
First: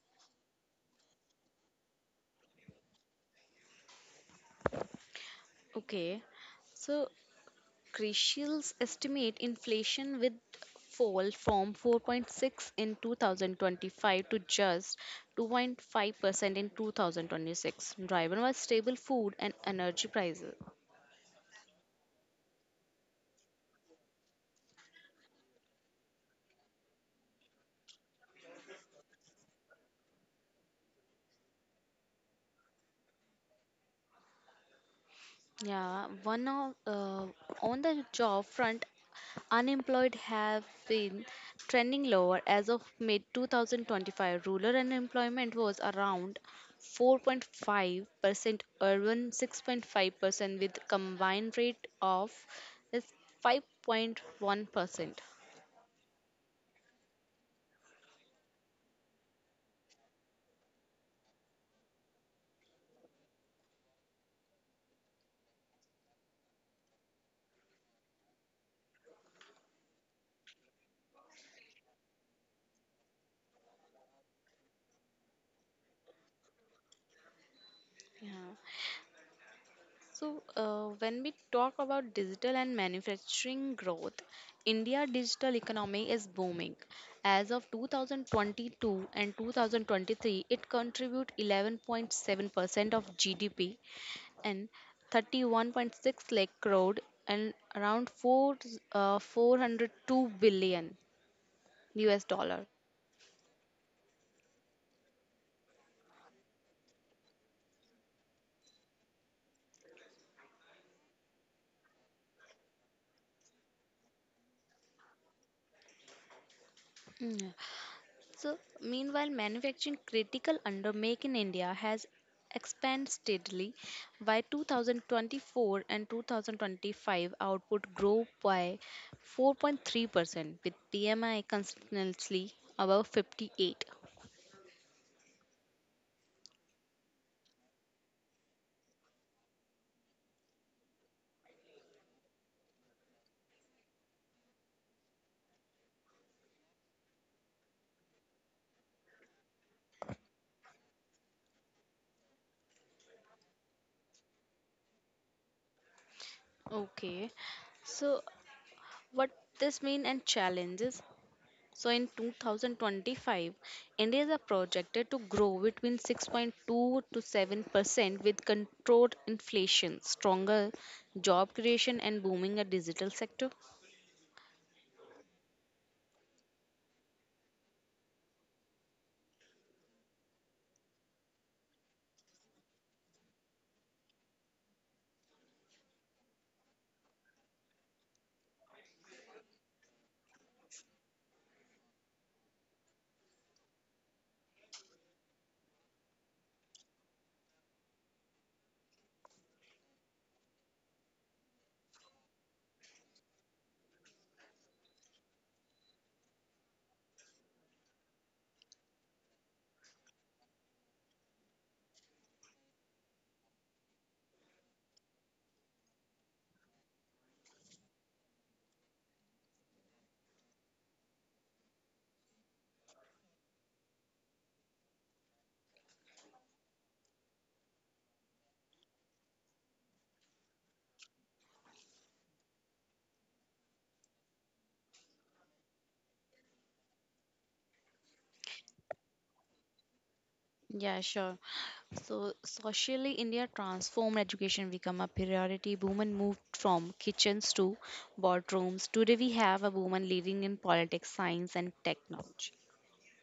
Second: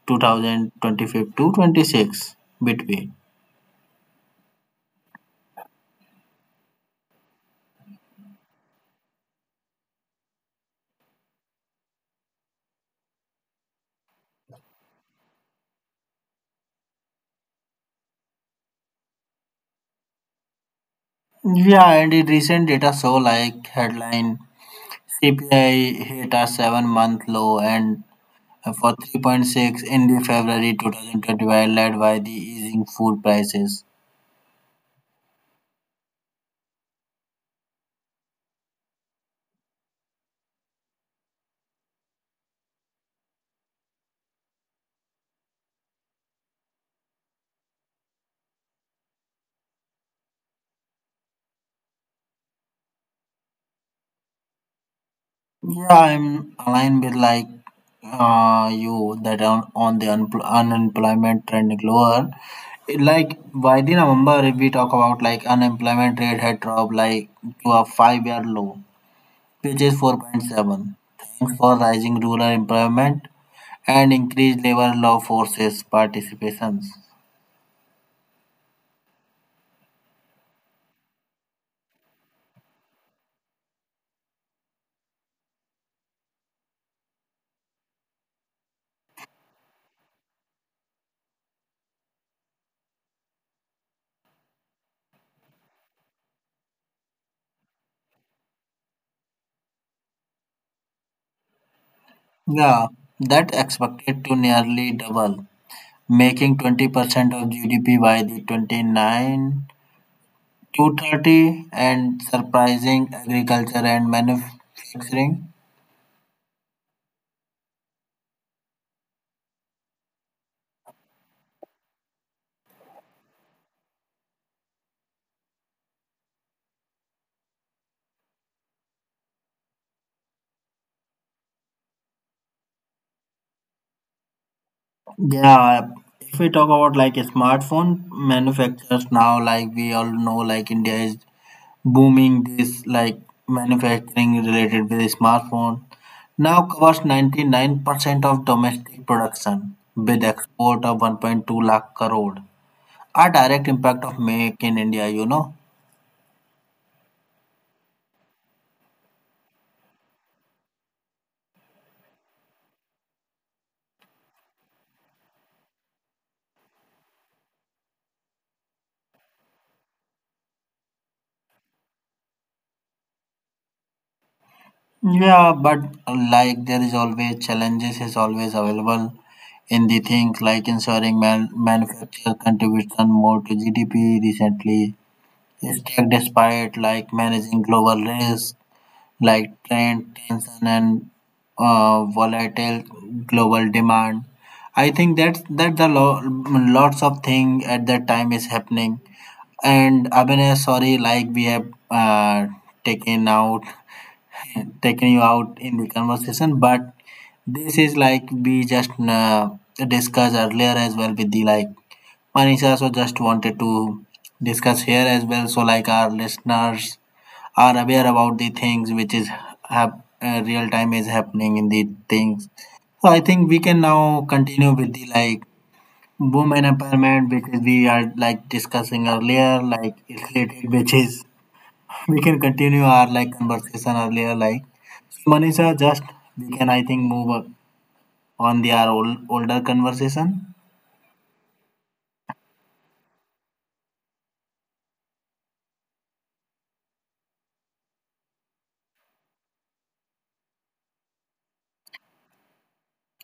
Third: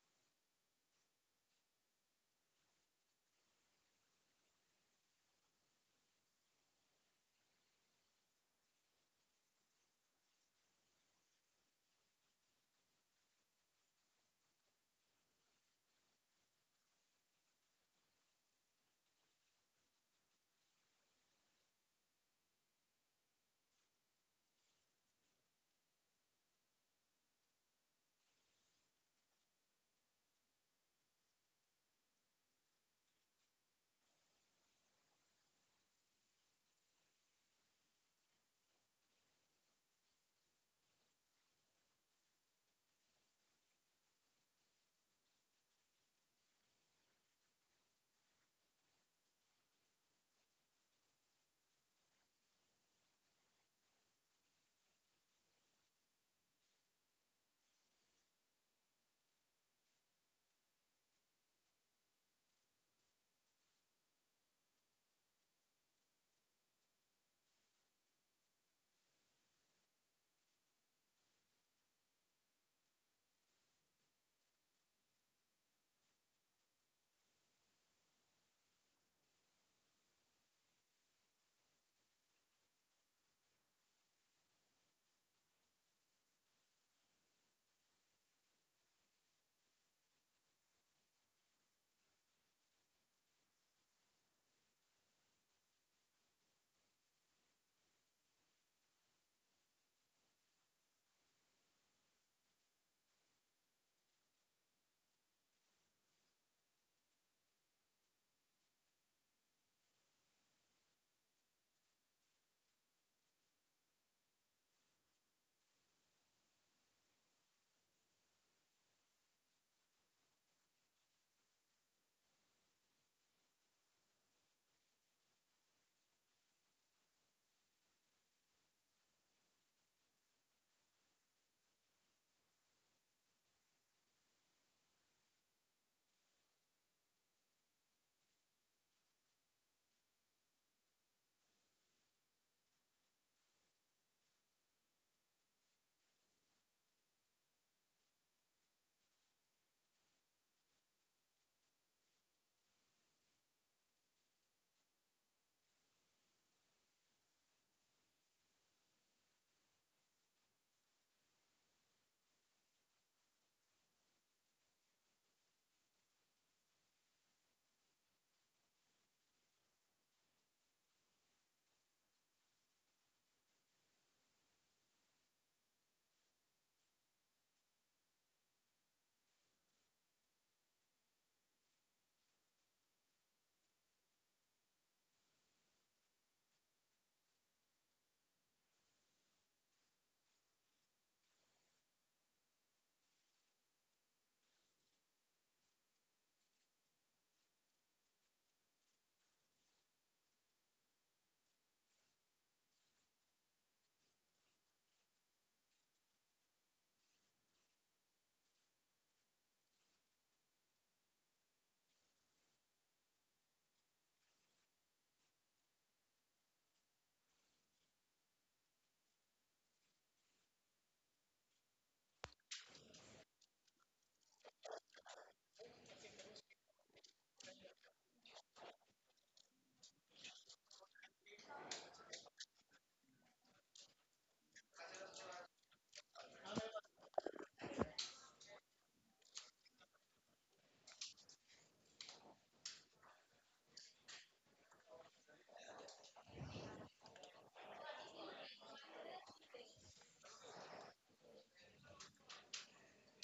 [SPEAKER 1] 2025 to 26 between.
[SPEAKER 2] Okay. So Crucials estimate inflation with fall from 4.6 in 2025 to just 2.5% in 2026, driven by stable food and energy prices.
[SPEAKER 1] Yeah, and in recent data show like headline CPI hit a 7 month low, and for 3.6 in the February 2025, led by the easing food prices.
[SPEAKER 2] Yeah, one of on the job front, unemployed have been trending lower as of mid 2025. Rural unemployment was around 4.5%, urban 6.5%, with combined rate of is 5.1%.
[SPEAKER 1] Yeah, I'm aligned with like you that on the unemployment trend lower. Like by the November, if we talk about like unemployment rate had dropped like to a five-year low, which is 4.7, thanks for rising rural employment and increased labor law forces participations.
[SPEAKER 2] Yeah. So, when we talk about digital and manufacturing growth, India digital economy is booming. As of 2022 and 2023, it contribute 11.7% of GDP and 31.6 lakh crore and around 4 uh, 402 billion US dollar.
[SPEAKER 1] Yeah, that expected to nearly double making 20% of GDP by the 29 to 30 and surprising agriculture and manufacturing.
[SPEAKER 2] So, meanwhile, manufacturing critical under make in India has expanded steadily. By 2024 and 2025, output grew by 4.3%, with PMI consistently above 58.
[SPEAKER 1] Yeah, if we talk about like smartphone manufacturers now, like we all know, like India is booming this like manufacturing related with smartphone. Now covers 99% of domestic production with export of 1.2 lakh crore. A direct impact of Make in India, you know.
[SPEAKER 2] Okay, so what this mean and challenges? So in 2025, India is projected to grow between 6.2 to 7% with controlled inflation, stronger job creation and booming a digital sector.
[SPEAKER 1] Yeah, but like there is always challenges is always available in the things like ensuring manufacturer contribution more to GDP recently. Is tech despite like managing global risks like trade tension and volatile global demand. I think that's that the lots of thing at that time is happening. And Abhinay, sorry, like we have taken out taken you out in the conversation, but this is like we just discussed earlier as well with the like Manisha also, just wanted to discuss here as well. So like our listeners are aware about the things which is real time is happening in the things. So I think we can now continue with the like women empowerment, because we are like discussing earlier like it's related, which is we can continue our like conversation earlier. Like Manisha, just we can I think move on their older conversation.
[SPEAKER 2] Yeah, sure. So socially, India transformed education become a priority. Women moved from kitchens to boardrooms. Today we have a woman leading in politics, science and technology.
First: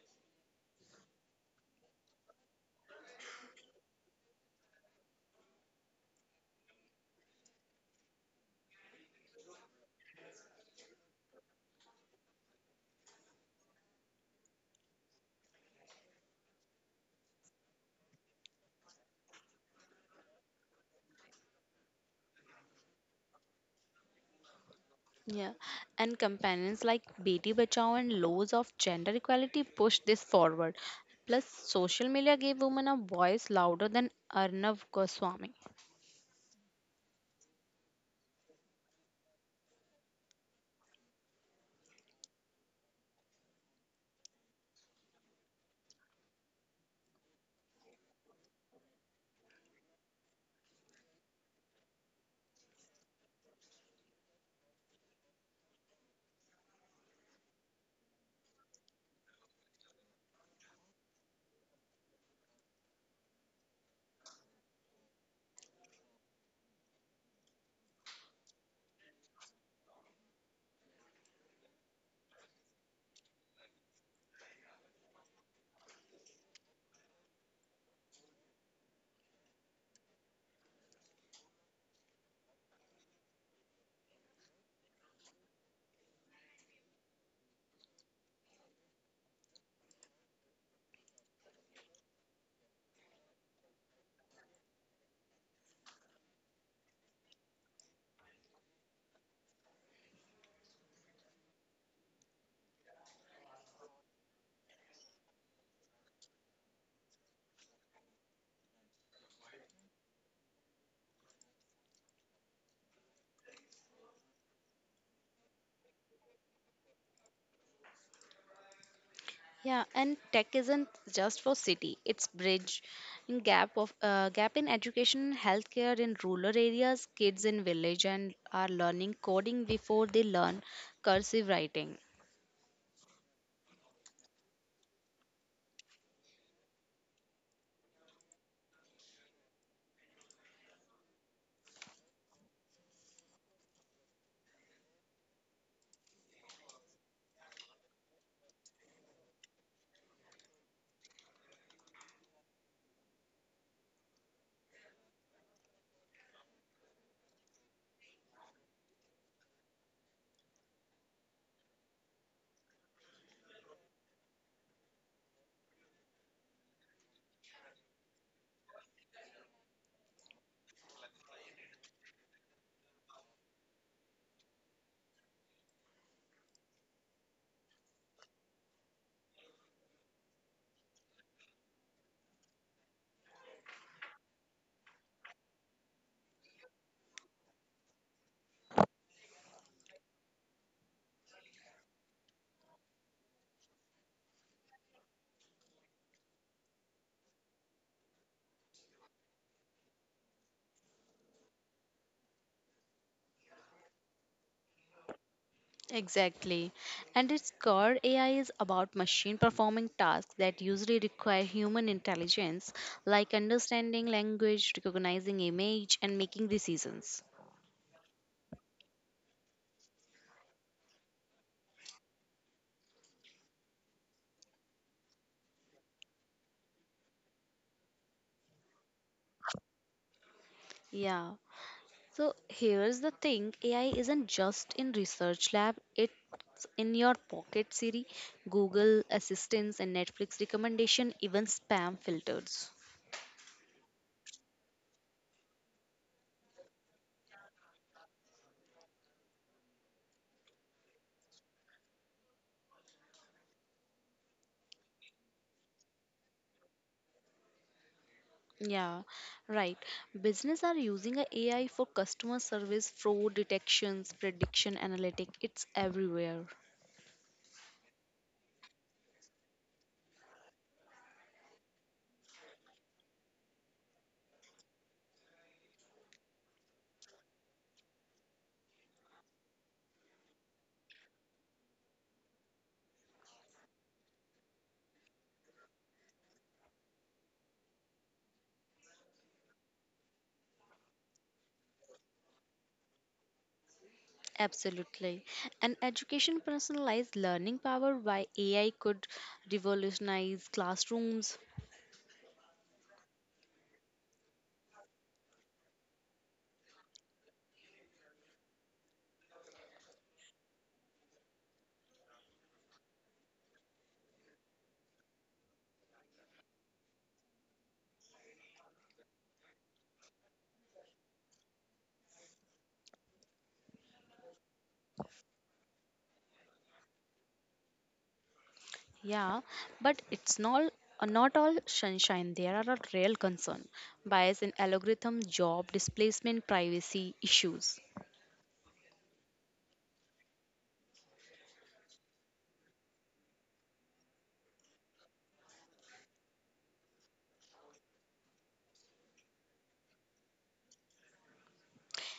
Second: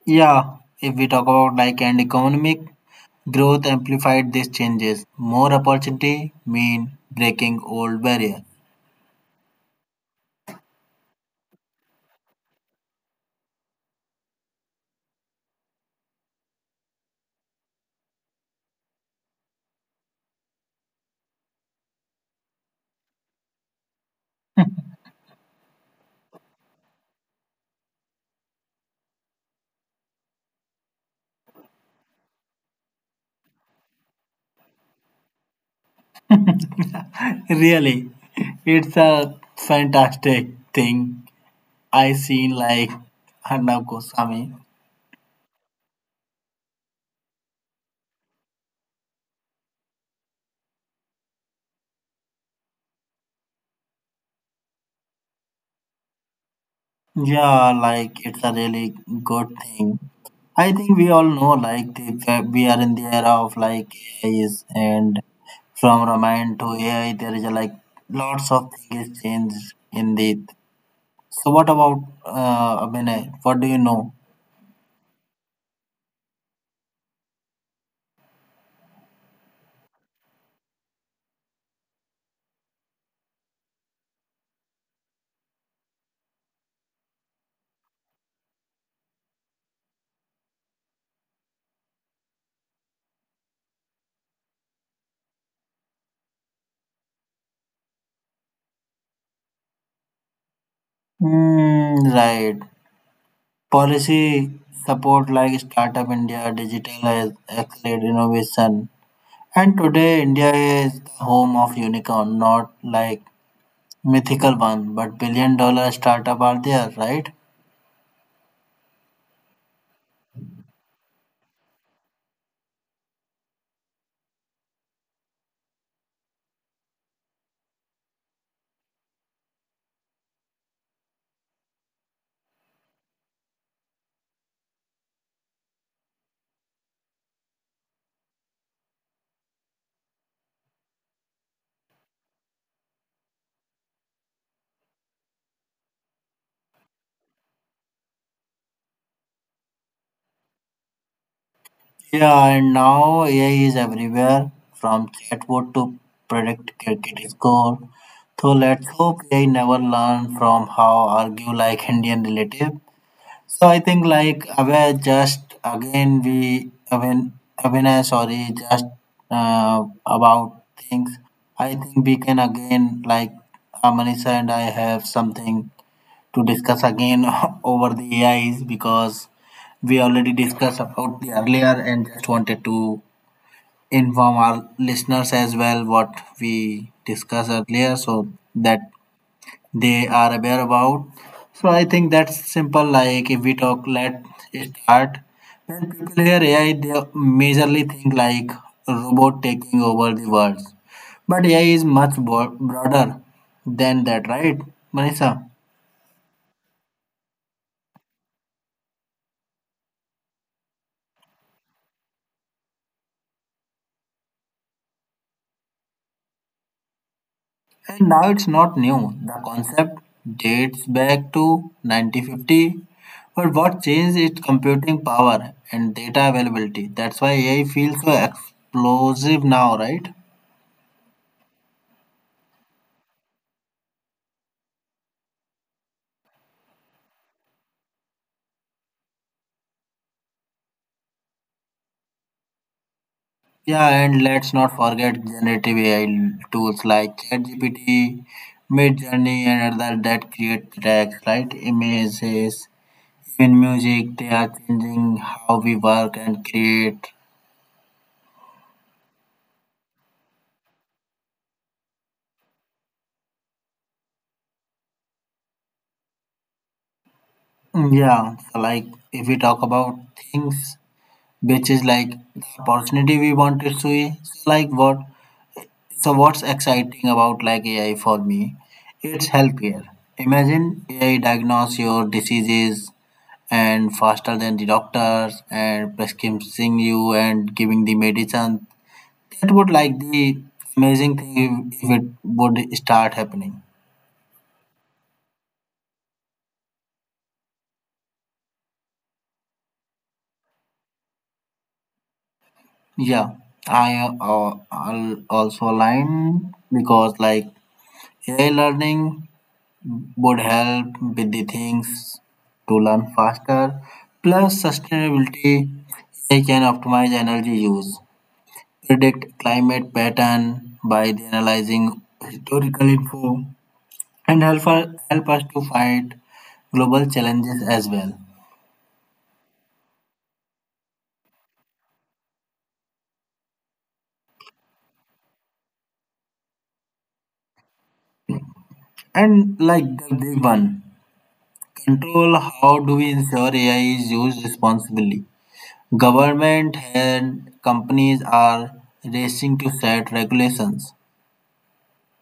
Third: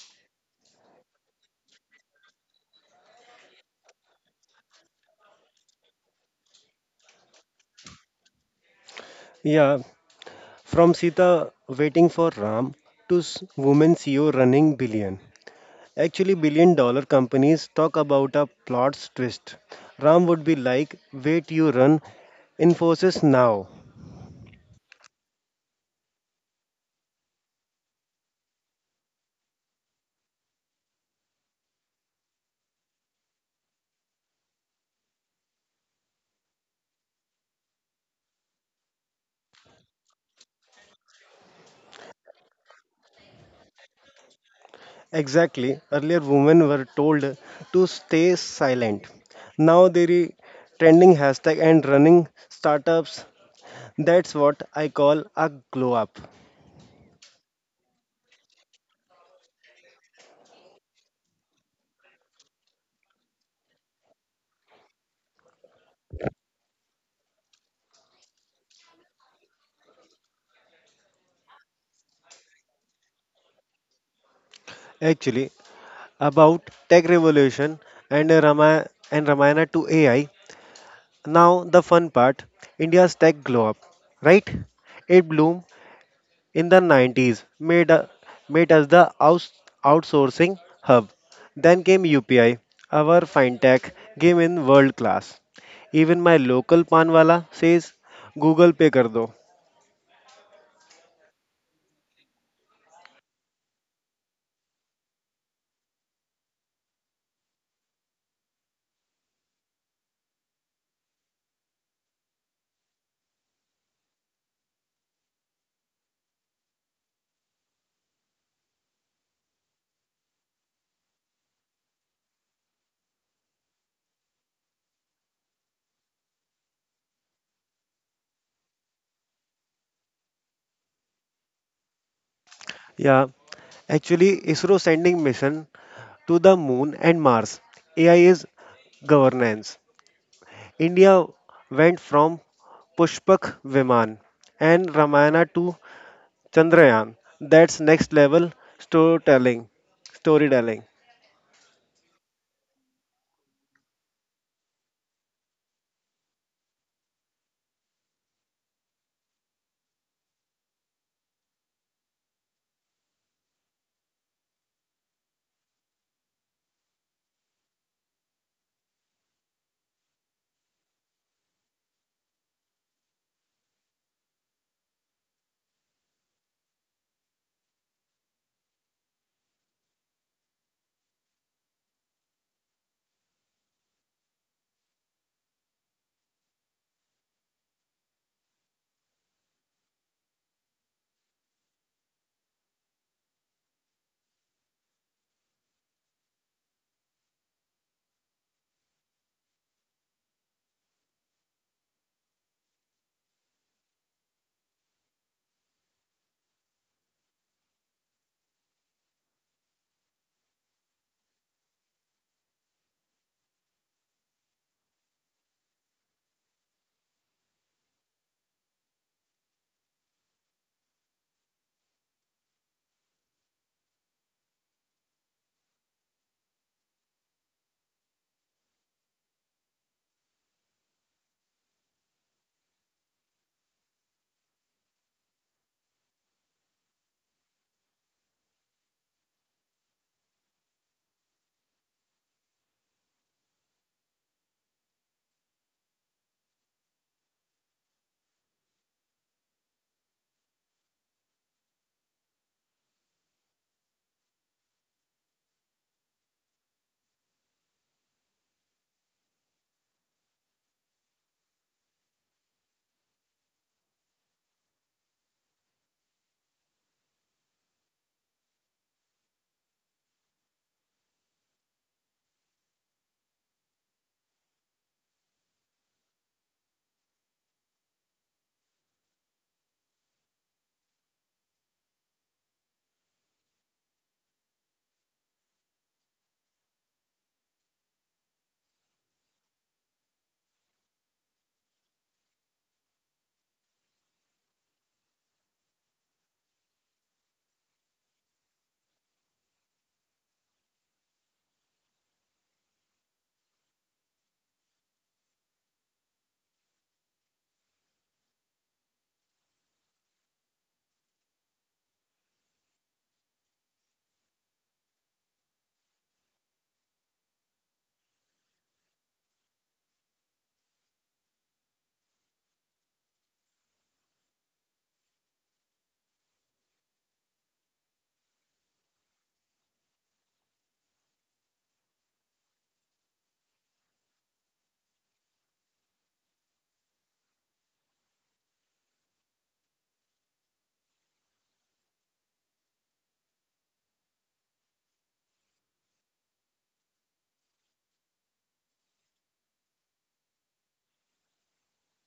[SPEAKER 1] Yeah, if we talk about like and economic growth amplified these changes. More opportunity mean breaking old barrier.
[SPEAKER 3] yeah, from Sita waiting for Ram to woman CEO running billion. Actually, billion dollar companies, talk about a plot's twist. Ram would be like, wait, you run Infosys now.
[SPEAKER 2] Yeah, and companions like Beti Bachao and laws of gender equality pushed this forward. Plus, social media gave women a voice louder than Arnav Goswami.
[SPEAKER 1] Really, it's a fantastic thing. I seen like Arnab Goswami.
[SPEAKER 3] Exactly. Earlier, women were told to stay silent. Now there is trending hashtag and running startups. That's what I call a glow up.
[SPEAKER 1] Yeah, like it's a really good thing. I think we all know we are in the era of like AIs, and from Ramayana to AI there is a, like lots of things changed in the, so what about Abhinay, what do you know?
[SPEAKER 3] Actually, about tech revolution and Rama and Ramayana to AI. Now, the fun part, India's tech glow up, right? It bloomed in the 90s, made us the outsourcing hub. Then came UPI, our fintech game in world class. Even my local panwala says Google Pay kar do.
[SPEAKER 1] Mm, right. Policy support like Startup India, Digital has Accelerate Innovation. And today India is the home of unicorn, not like mythical one, but $1 billion startup are there, right?
[SPEAKER 2] Yeah, and tech isn't just for city; it's bridge in gap in education, healthcare in rural areas. Kids in village and are learning coding before they learn cursive writing.
[SPEAKER 3] Yeah, actually, ISRO sending mission to the moon and Mars. AI is governance. India went from Pushpak Viman and Ramayana to Chandrayaan. That's next level storytelling. storytelling.
[SPEAKER 1] Yeah, and now AI is everywhere from chatbot to predict cricket score. So let's hope AI never learn from how argue like Indian relative. So I think like aware just again we when Abhinay, sorry, just about things. I think we can again like Amanisha and I have something to discuss again over the AIs, because we already discussed about the earlier and just wanted to inform our listeners as well what we discussed earlier, so that they are aware about. So I think that's simple. Like if we talk, let's start. When people hear AI, they majorly think like robot taking over the world. But AI is much broader than that, right, Manisha?
[SPEAKER 2] Exactly. And its core AI is about machine performing tasks that usually require human intelligence, like understanding language, recognizing image, and making decisions.
[SPEAKER 1] And now it's not new. The concept dates back to 1950. But what changed is computing power and data availability. That's why AI feels so explosive now, right?
[SPEAKER 2] Yeah. So here's the thing AI isn't just in research lab, it's in your pocket Siri, Google assistance and Netflix recommendation, even spam filters.
[SPEAKER 1] Yeah, and let's not forget generative AI tools like ChatGPT, Midjourney, and other that create text, right? Images, even music. They are changing how we work and create.
[SPEAKER 2] Yeah, right. Business are using a AI for customer service, fraud detections, prediction analytic. It's everywhere.
[SPEAKER 1] Mm, yeah, so like if we talk about things which is like opportunity we wanted to see. So like what? So what's exciting about like AI for me? It's healthcare. Imagine AI diagnose your diseases and faster than the doctors and prescribing you and giving the medicine. That would like the amazing thing if it would start happening.
[SPEAKER 2] Absolutely. And education personalized learning powered by AI could revolutionize classrooms.
[SPEAKER 1] Yeah, I I'll also align because like AI learning would help with the things to learn faster. Plus, sustainability AI can optimize energy use, predict climate pattern by analyzing historical info, and help us to fight global challenges as well.
[SPEAKER 2] Yeah, but it's not all sunshine. There are a real concern. Bias in algorithm, job displacement, privacy issues.
[SPEAKER 1] And like the big one, control how do we ensure AI is used responsibly? Government and companies are racing to set regulations.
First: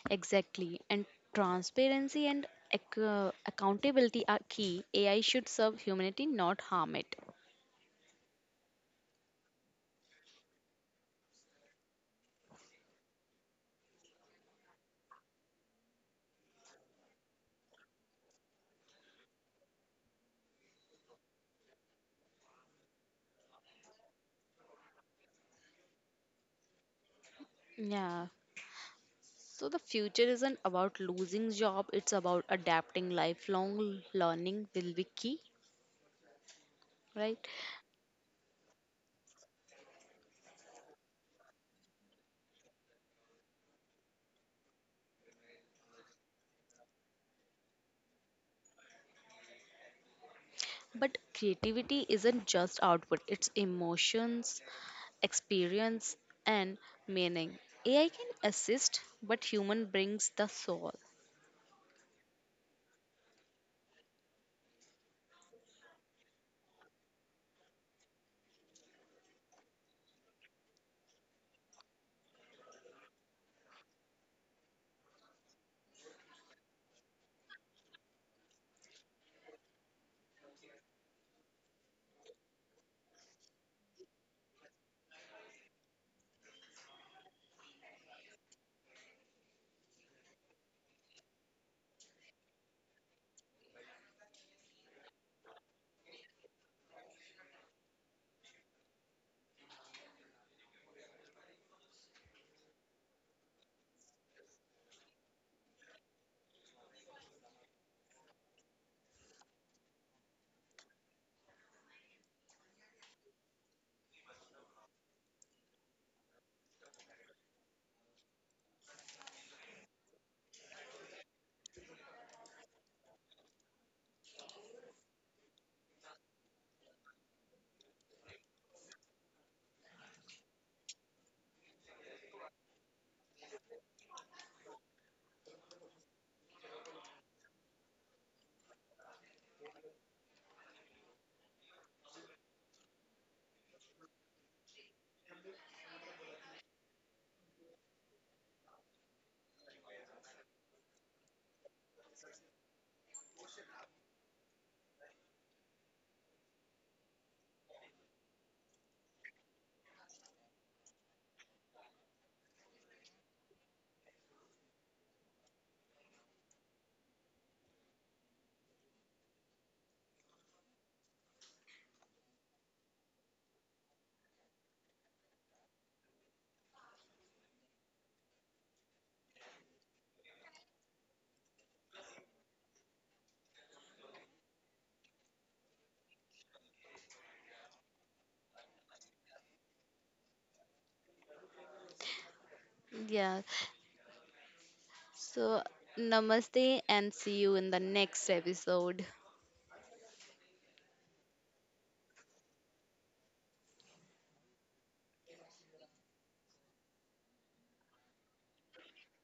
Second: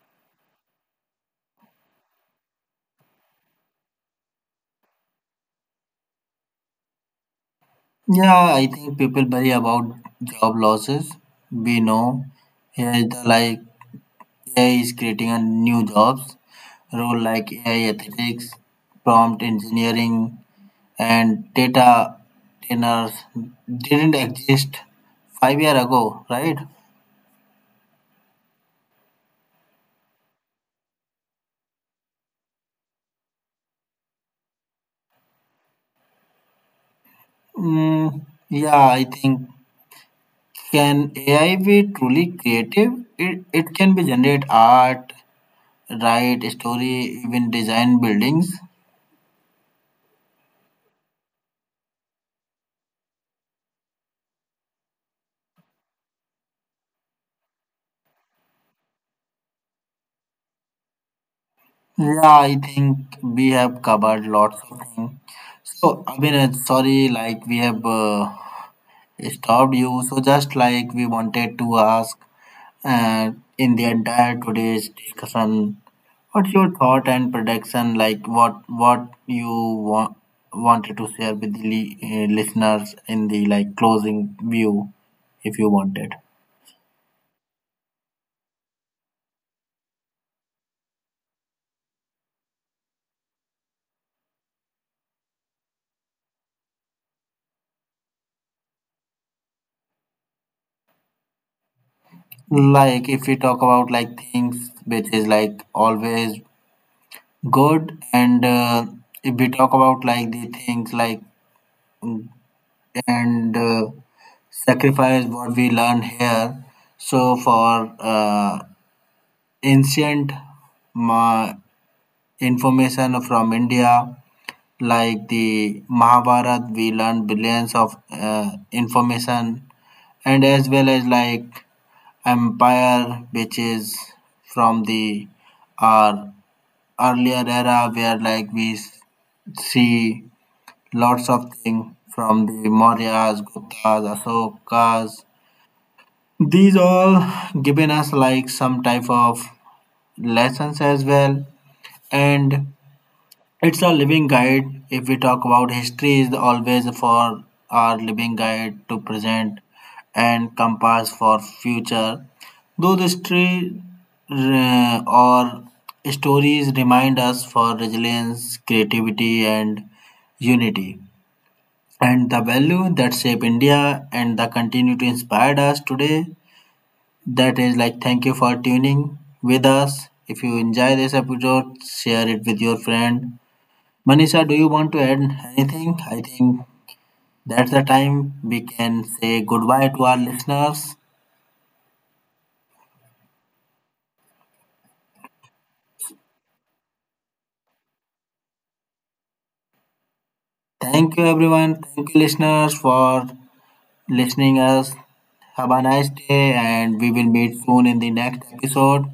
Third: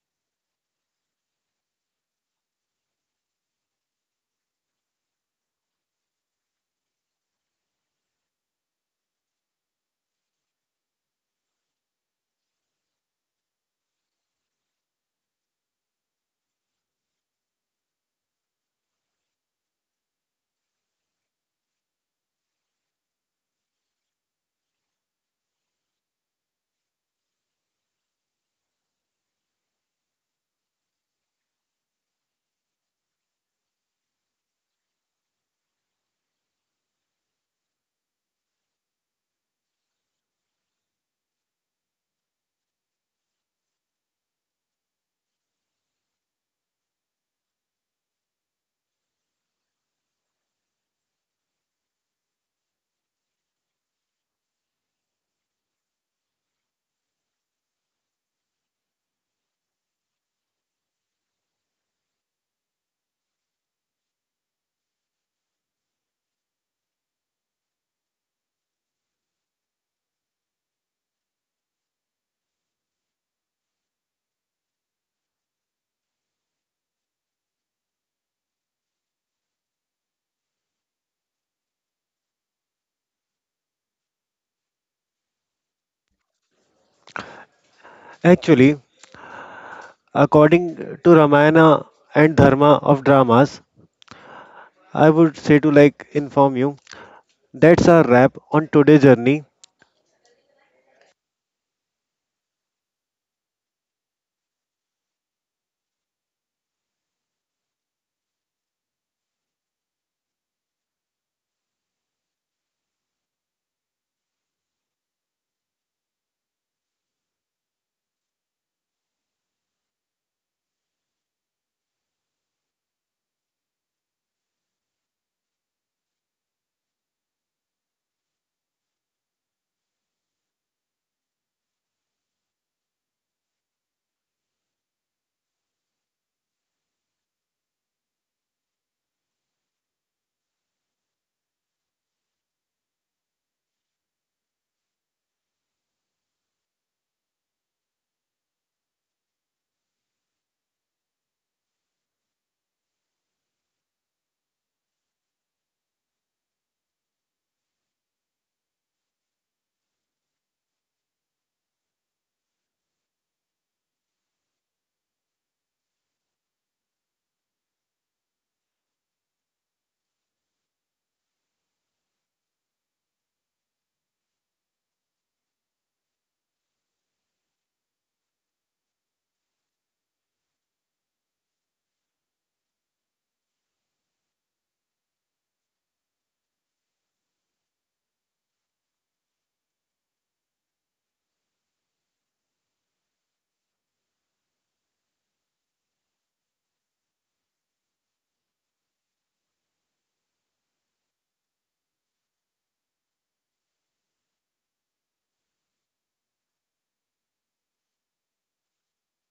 [SPEAKER 2] Exactly. And transparency and accountability are key. AI should serve humanity, not harm it.
[SPEAKER 1] Yeah, I think people worry about job losses. We know AI is the, like AI is creating a new jobs role like AI ethics, prompt engineering, and data trainers didn't exist 5 year ago, right?
[SPEAKER 2] Yeah. So the future isn't about losing job, it's about adapting lifelong learning will be key, right?
[SPEAKER 1] Mm, yeah, I think can AI be truly creative? It can be generate art, write story, even design buildings.
[SPEAKER 2] But creativity isn't just output, it's emotions, experience and meaning. AI can assist, but human brings the soul.
[SPEAKER 1] Yeah, I think we have covered lots of things. So, I Abhinav, sorry, like we have stopped you. So, just like we wanted to ask uh, in the entire today's discussion, what's your thought and prediction? Like, what you want wanted to share with the listeners in the like closing view, if you wanted.
[SPEAKER 3] Actually, according to Ramayana and Dharma of dramas, I would say to like inform you. That's a wrap on today's journey
[SPEAKER 1] Like, if we talk about like things which is like always good. And if we talk about like the things like and sacrifice what we learn here. So for ancient ma- information from India, like the Mahabharat, we learn billions of information, and as well as like empire, which is from the our earlier era where like we see lots of things from the Mauryas, Guptas, Ashokas. These all given us like some type of lessons as well, and it's a living guide. If we talk about history, is always for our living guide to present and compass for future. Though history or stories remind us for resilience, creativity, and unity and the value that shape India and the continue to inspire us today. That is like thank you for tuning with us. If you enjoy this episode, share it with your friend. Manisha, do you want to add anything? I think that's the time we can say goodbye to our listeners.
[SPEAKER 2] Yeah. So, namaste and see you in the next episode.
[SPEAKER 1] Thank you everyone. Thank you listeners for listening us. Have a nice day and we will meet soon in the next episode.